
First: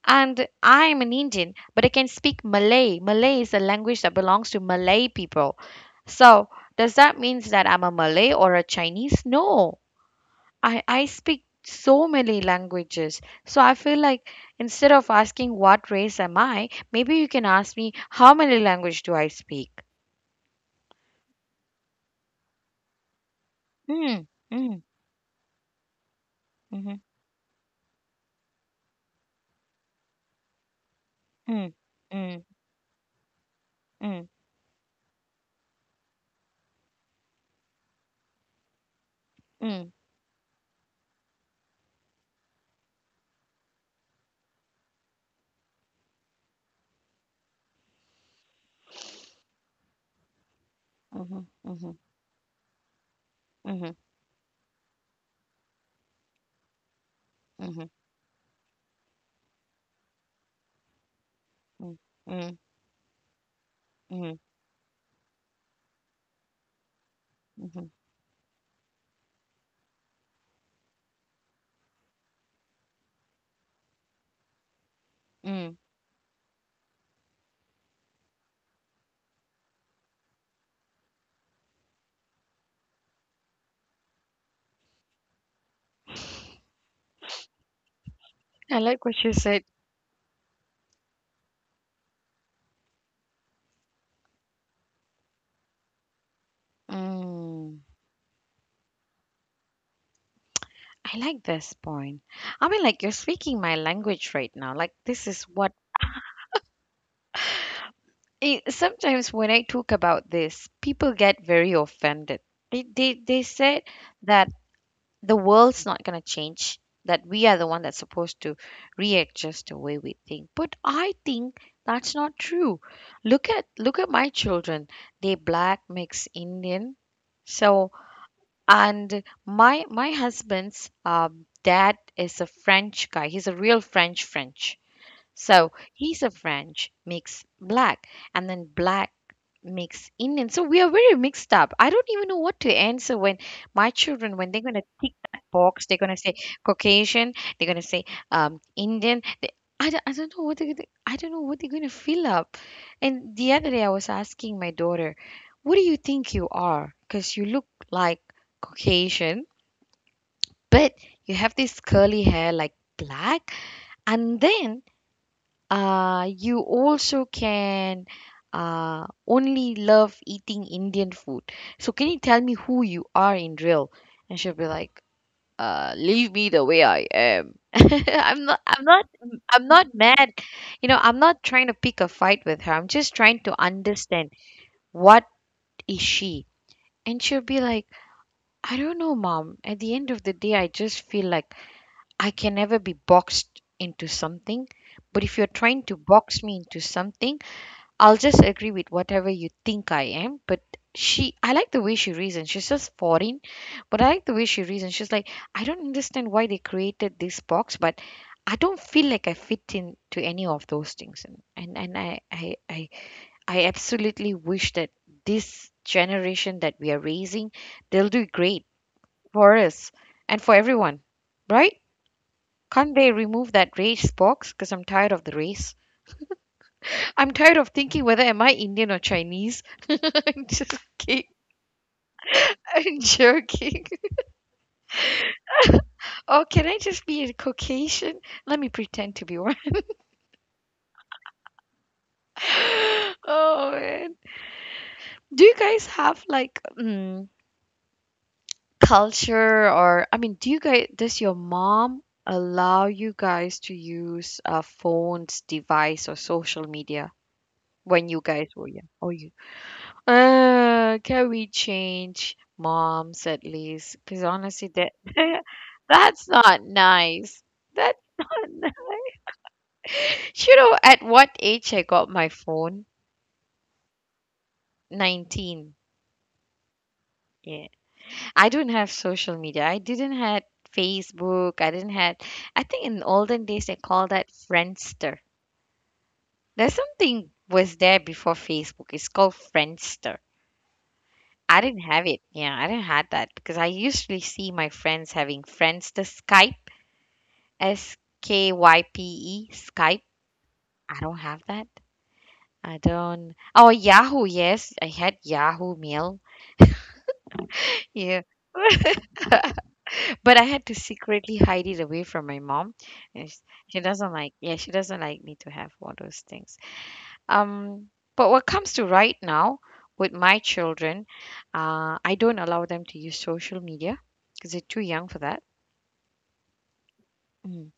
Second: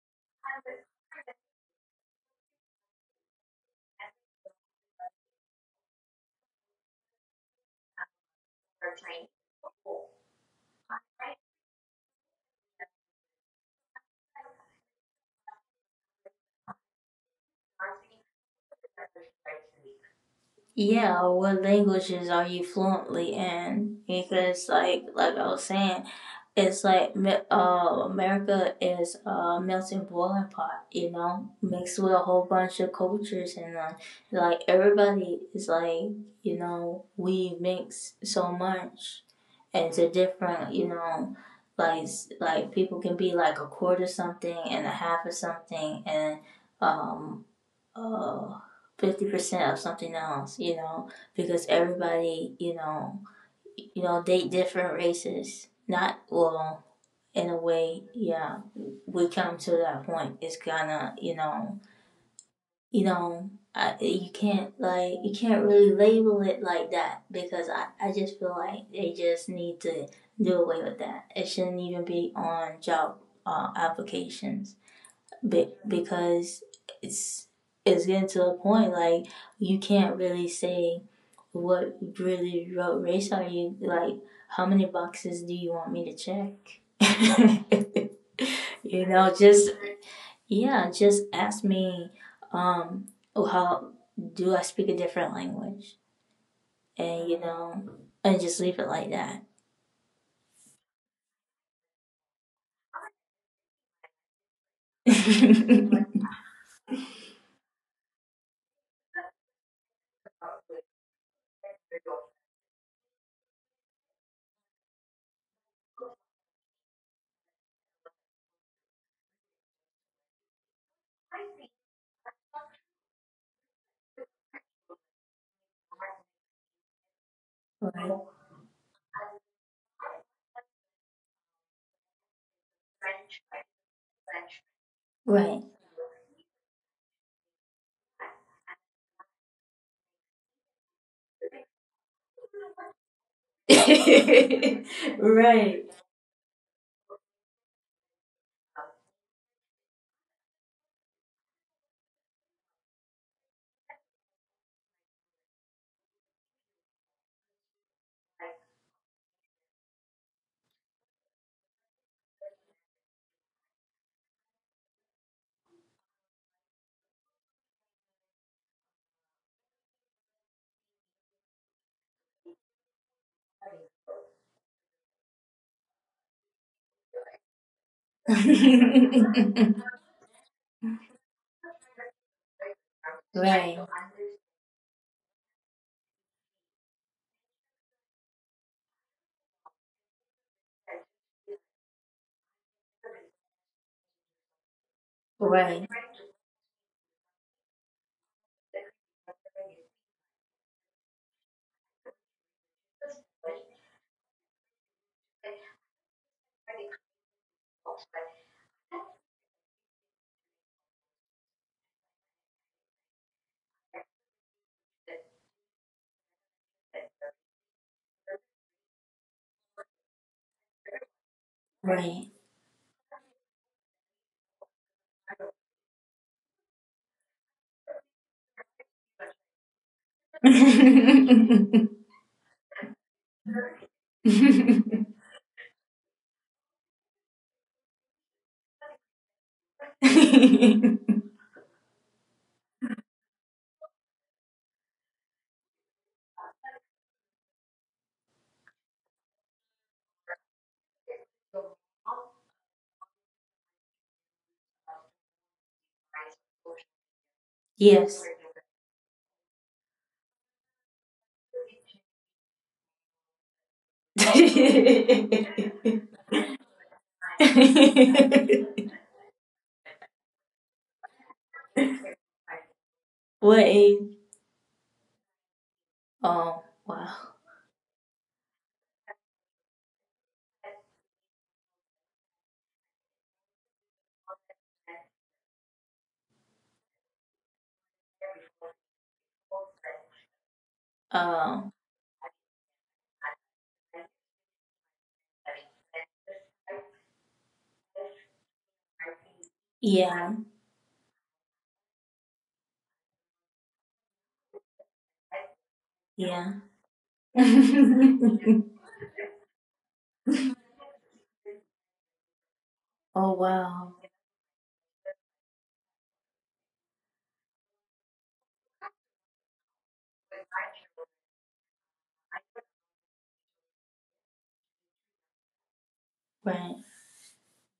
[SPEAKER 1] and I'm an Indian, but I can speak Malay. Malay is a language that belongs to Malay people. So, does that mean that I'm a Malay or a Chinese? No, I speak so many languages. So I feel like instead of asking what race am I, maybe you can ask me how many language do I speak?
[SPEAKER 2] Yeah, what languages are you fluently in?
[SPEAKER 1] Mm,
[SPEAKER 2] Because
[SPEAKER 1] mm,
[SPEAKER 2] like I was saying, it's
[SPEAKER 1] mm,
[SPEAKER 2] like America is a melting boiling pot, you know,
[SPEAKER 1] mm,
[SPEAKER 2] mixed with a
[SPEAKER 1] mm,
[SPEAKER 2] whole bunch of cultures, and
[SPEAKER 1] mm,
[SPEAKER 2] like everybody is like, you know, we mix so much
[SPEAKER 1] mm,
[SPEAKER 2] into different, you know, like like people can be like a quarter something and a half of something and um uh 50% of something else, you know,
[SPEAKER 1] mhm,
[SPEAKER 2] because
[SPEAKER 1] mhm,
[SPEAKER 2] everybody, you know,
[SPEAKER 1] mhm,
[SPEAKER 2] you know, date different races. Not well, in a
[SPEAKER 1] mhm,
[SPEAKER 2] way, yeah. We come to that point. It's gonna, you know,
[SPEAKER 1] mm,
[SPEAKER 2] you know,
[SPEAKER 1] mm,
[SPEAKER 2] you
[SPEAKER 1] mm,
[SPEAKER 2] can't, like you can't really label it like that, because
[SPEAKER 1] mhm,
[SPEAKER 2] I just feel like they just need to do away with that. It shouldn't even be on job applications
[SPEAKER 1] mm.
[SPEAKER 2] because it's it's getting to a point like you can't really say what race are you, like how many boxes do you want me to check? [laughs]
[SPEAKER 1] I like
[SPEAKER 2] You
[SPEAKER 1] what
[SPEAKER 2] know,
[SPEAKER 1] you said.
[SPEAKER 2] just, yeah, just ask me, um how do I speak a different language? And, you know,
[SPEAKER 1] Mm,
[SPEAKER 2] and just leave it like that.
[SPEAKER 1] I like this point. I mean, like you're speaking my language right now. Like this is what
[SPEAKER 2] [laughs]
[SPEAKER 1] it, sometimes when I talk about this, people get very offended. They said that the world's not going to change, that we are the one that's supposed to readjust the way we think. But I think that's not true. Look at my children. They black mix Indian. So
[SPEAKER 2] Right.
[SPEAKER 1] and my husband's dad is a French guy. He's a real French.
[SPEAKER 2] Right.
[SPEAKER 1] So he's a French mix black, and then black mix in, and so we are very mixed up. I don't even know what to answer when my children when they're gonna tick
[SPEAKER 2] [laughs]
[SPEAKER 1] that box,
[SPEAKER 2] Right.
[SPEAKER 1] they're gonna say Caucasian, they're gonna say Indian. They, I don't know what they're gonna, I don't know what they're gonna fill up. And the other day I was asking my daughter, "What do you think you are? Because you look like Caucasian, but you have this curly hair like black, and then you also can only love eating Indian food. So can you tell me who you are in real?" And she'll be like, leave me the way I am. [laughs] I'm
[SPEAKER 2] [laughs]
[SPEAKER 1] not mad. You know, I'm not trying to pick a fight with her. I'm just trying to
[SPEAKER 2] Right.
[SPEAKER 1] understand what is she. And she'll be like, I don't know, mom. At the end of the day, I just feel like I can never be boxed into something. But if you're trying
[SPEAKER 2] Right.
[SPEAKER 1] to box me into something, I'll just agree with whatever you think I am, but she I like the way she reasons. She's just foreign, but I like the way she reasons. She's like, I don't understand why they created this box, but I don't feel like I fit into any of those things. And I absolutely wish that this generation that we are raising, they'll do great for us and for everyone. Right?
[SPEAKER 2] Right.
[SPEAKER 1] Can't they remove that race box? Because I'm tired of the race. I'm tired of thinking whether am I Indian or Chinese. [laughs] I'm just kidding.
[SPEAKER 2] [laughs]
[SPEAKER 1] I'm joking. [laughs] Or can I just be a Caucasian? Let me pretend to be one. [laughs] Oh man. Do you guys have like culture or I mean, do you guys does your mom allow you guys to use a phone's device or social media when you
[SPEAKER 2] Yes.
[SPEAKER 1] guys were young? Oh, you can we change moms at least? Because honestly, that
[SPEAKER 2] [laughs]
[SPEAKER 1] [laughs] that's not nice. That's not nice. [laughs] You know, at what age I got my phone?
[SPEAKER 2] What age?
[SPEAKER 1] 19.
[SPEAKER 2] Oh, wow.
[SPEAKER 1] Yeah. I don't have social media. I didn't had Facebook. I didn't had I think in olden days they call that Friendster. There's something was there before Facebook. It's called Friendster. I
[SPEAKER 2] Um,
[SPEAKER 1] didn't have it. Yeah, I didn't have that because I usually see my friends having friends to Skype, S K Y P E, Skype.
[SPEAKER 2] yeah,
[SPEAKER 1] I don't have that. I don't. Oh, Yahoo, yes. I had Yahoo Mail.
[SPEAKER 2] yeah.
[SPEAKER 1] Yeah. [laughs] But I had to secretly hide it away from my mom.
[SPEAKER 2] [laughs]
[SPEAKER 1] And
[SPEAKER 2] Oh,
[SPEAKER 1] she
[SPEAKER 2] wow.
[SPEAKER 1] doesn't like, yeah, she doesn't like me to have all those things. Um, but what comes to right now with my children, I don't allow them to use social media because they're too young for that.
[SPEAKER 2] Right.
[SPEAKER 1] Mm.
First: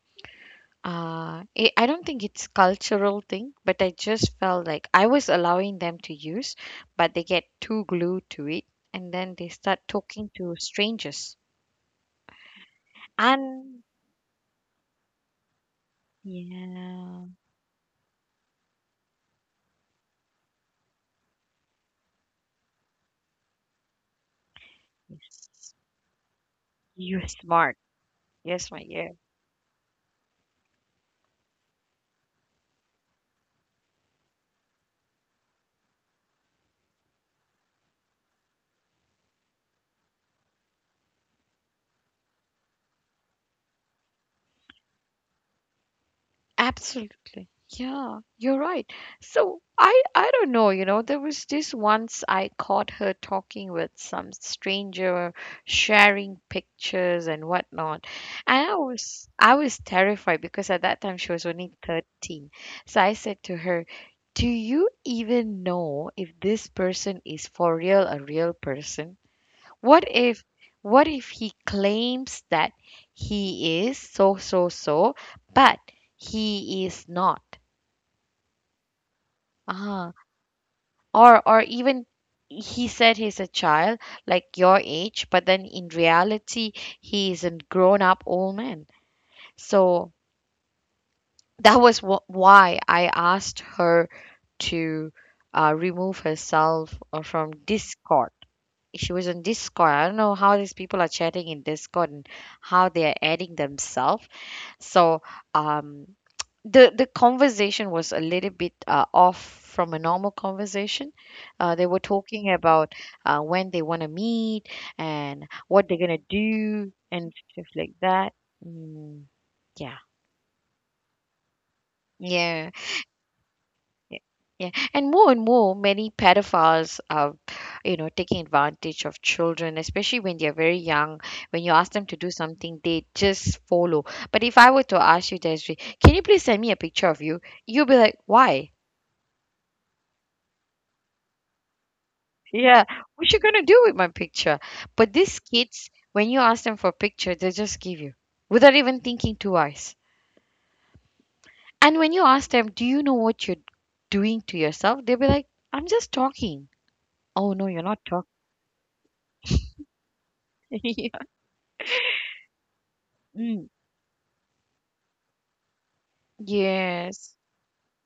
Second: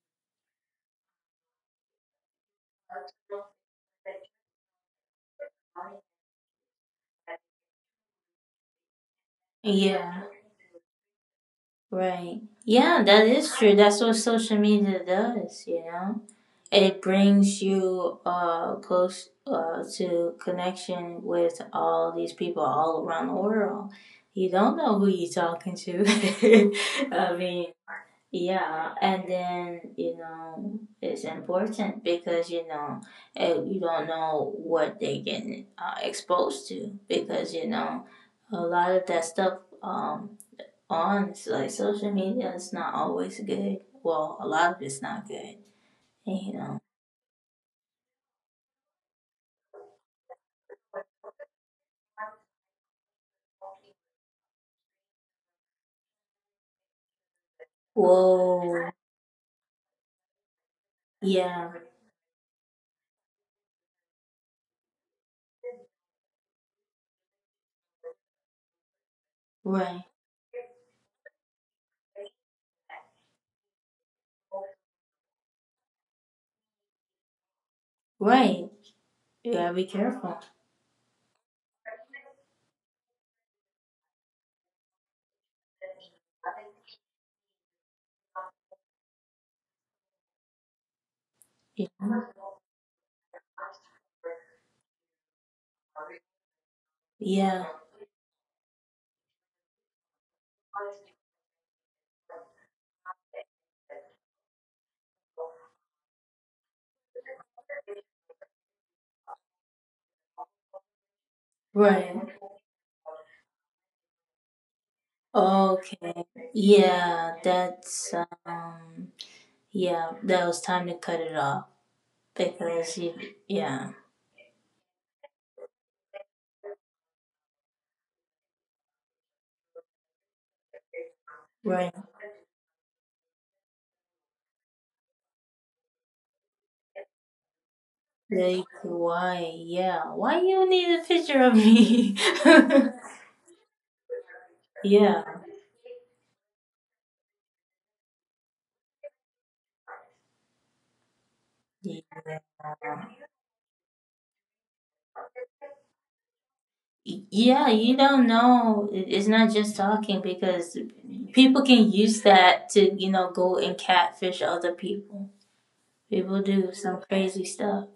[SPEAKER 1] I don't think it's cultural thing, but I just felt like I was allowing them to use, but they get too glued to it, and then they start
[SPEAKER 2] Yeah,
[SPEAKER 1] talking to strangers.
[SPEAKER 2] right. Yeah, that is true.
[SPEAKER 1] And
[SPEAKER 2] That's what social media does, you know? It
[SPEAKER 1] yeah,
[SPEAKER 2] brings you close to connection with all these people all around the world. You don't know who you're
[SPEAKER 1] yes,
[SPEAKER 2] talking to. [laughs]
[SPEAKER 1] you're
[SPEAKER 2] I mean,
[SPEAKER 1] smart. Yes, my
[SPEAKER 2] yeah,
[SPEAKER 1] yeah.
[SPEAKER 2] and then you know it's important because you know you don't know what they get exposed to because you know a lot of that stuff um on like social media is not always good. Well, a lot of it's not good, and you know.
[SPEAKER 1] Absolutely. Yeah, you're right. So I don't know, you know, there was this once I caught her talking with some stranger, sharing pictures and whatnot. And
[SPEAKER 2] Whoa.
[SPEAKER 1] I was terrified because at that time she was only
[SPEAKER 2] Yeah.
[SPEAKER 1] 13. So I said to her, "Do you even know if this person is for real a real person? What
[SPEAKER 2] Right.
[SPEAKER 1] if what if he claims that he is so so so but he is not?
[SPEAKER 2] Right. You gotta be
[SPEAKER 1] Ah,
[SPEAKER 2] careful.
[SPEAKER 1] or even he said he's a child like your age, but then in reality he is a grown up old man." So that
[SPEAKER 2] Yeah.
[SPEAKER 1] was why I asked her to remove herself from
[SPEAKER 2] Yeah.
[SPEAKER 1] Discord. She was on Discord. I don't know how these people are chatting in Discord and how they are adding themselves. So um, the conversation was a little bit off from a normal conversation. They were
[SPEAKER 2] Right.
[SPEAKER 1] talking about when they want to meet and what they're
[SPEAKER 2] Okay.
[SPEAKER 1] gonna do and
[SPEAKER 2] Yeah,
[SPEAKER 1] stuff like
[SPEAKER 2] that's
[SPEAKER 1] that.
[SPEAKER 2] um
[SPEAKER 1] Mm, yeah.
[SPEAKER 2] yeah, that was time to cut it off
[SPEAKER 1] Yeah.
[SPEAKER 2] because you yeah.
[SPEAKER 1] Yeah, yeah, and more, many pedophiles are, you know, taking advantage of children, especially when they're very young. When you ask
[SPEAKER 2] Right.
[SPEAKER 1] them to do something, they just follow. But if I were to ask you, Desiree, can you please send me a picture of you? You'll be like,
[SPEAKER 2] Like
[SPEAKER 1] why?
[SPEAKER 2] why? Yeah. Why you need a picture of me?
[SPEAKER 1] Yeah, what you gonna do with my picture? But
[SPEAKER 2] [laughs]
[SPEAKER 1] these kids, when you ask them for a picture, they just give you without even thinking twice. And
[SPEAKER 2] Yeah.
[SPEAKER 1] when you ask them, do you know what you're doing to yourself? They'll be like, I'm just talking. Oh no,
[SPEAKER 2] Yeah,
[SPEAKER 1] you're not
[SPEAKER 2] you
[SPEAKER 1] talking.
[SPEAKER 2] don't know. It's not just talking
[SPEAKER 1] [laughs]
[SPEAKER 2] because
[SPEAKER 1] Yeah.
[SPEAKER 2] people can use that to, you know, go
[SPEAKER 1] Mm.
[SPEAKER 2] and catfish other people. People do some
[SPEAKER 1] Yes.
[SPEAKER 2] crazy stuff.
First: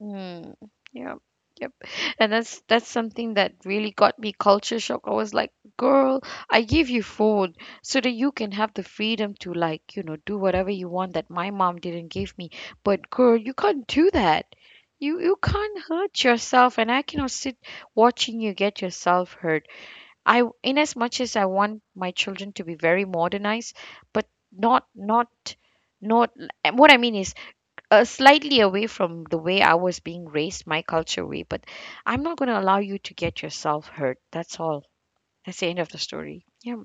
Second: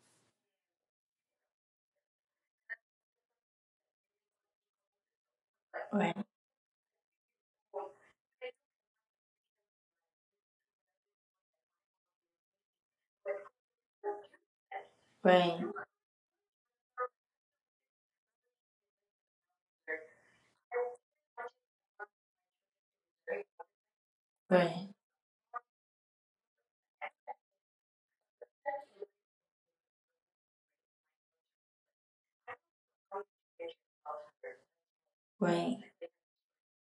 [SPEAKER 1] Mm. Yep. Yep. And that's something that really got me culture shock. I was like,
[SPEAKER 2] Right,
[SPEAKER 1] girl, I give you food so that you can have the freedom to like, you know, do whatever you want that my mom didn't give me. But girl, you can't do that. You
[SPEAKER 2] right,
[SPEAKER 1] can't hurt yourself and I cannot sit watching you get yourself hurt. I in as much as I want my children to be very modernized, but not
[SPEAKER 2] right,
[SPEAKER 1] not not and what I mean is slightly away from the way I was being raised, my culture way, but I'm not going to allow you to get yourself hurt. That's all. That's the
[SPEAKER 2] right.
[SPEAKER 1] end of the story. Yeah.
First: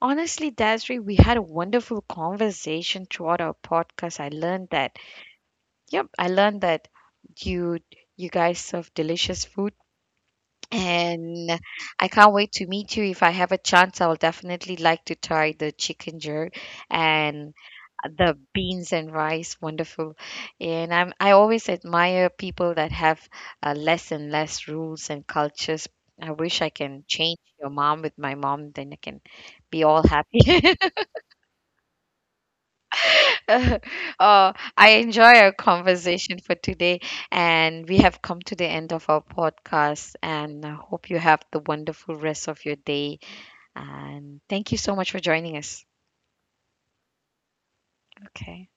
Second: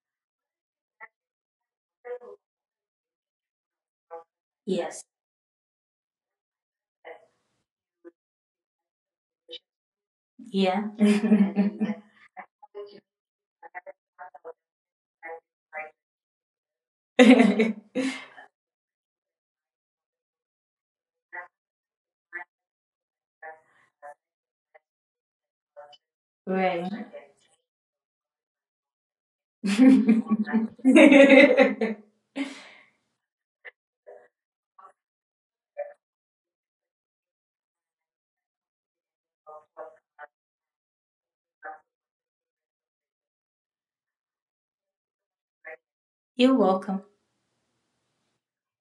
[SPEAKER 1] Honestly, Desiree, we had a wonderful conversation throughout our podcast. I learned that.
[SPEAKER 2] Yes,
[SPEAKER 1] Yep, I learned that you you guys serve delicious food,
[SPEAKER 2] yeah.
[SPEAKER 1] and I can't wait to meet you. If I have a chance, I will definitely like to try the chicken jerk and
[SPEAKER 2] [laughs]
[SPEAKER 1] the beans and rice wonderful. And I'm I always admire people that have less and less rules and cultures. I wish I
[SPEAKER 2] Right.
[SPEAKER 1] can change your mom with my mom, then I can be all happy.
[SPEAKER 2] [laughs]
[SPEAKER 1] [laughs] I enjoy our conversation for today, and we have come to the end of our podcast, and I hope you have the wonderful rest of your day, and thank you so much for joining us.
[SPEAKER 2] You're welcome.
[SPEAKER 1] Okay.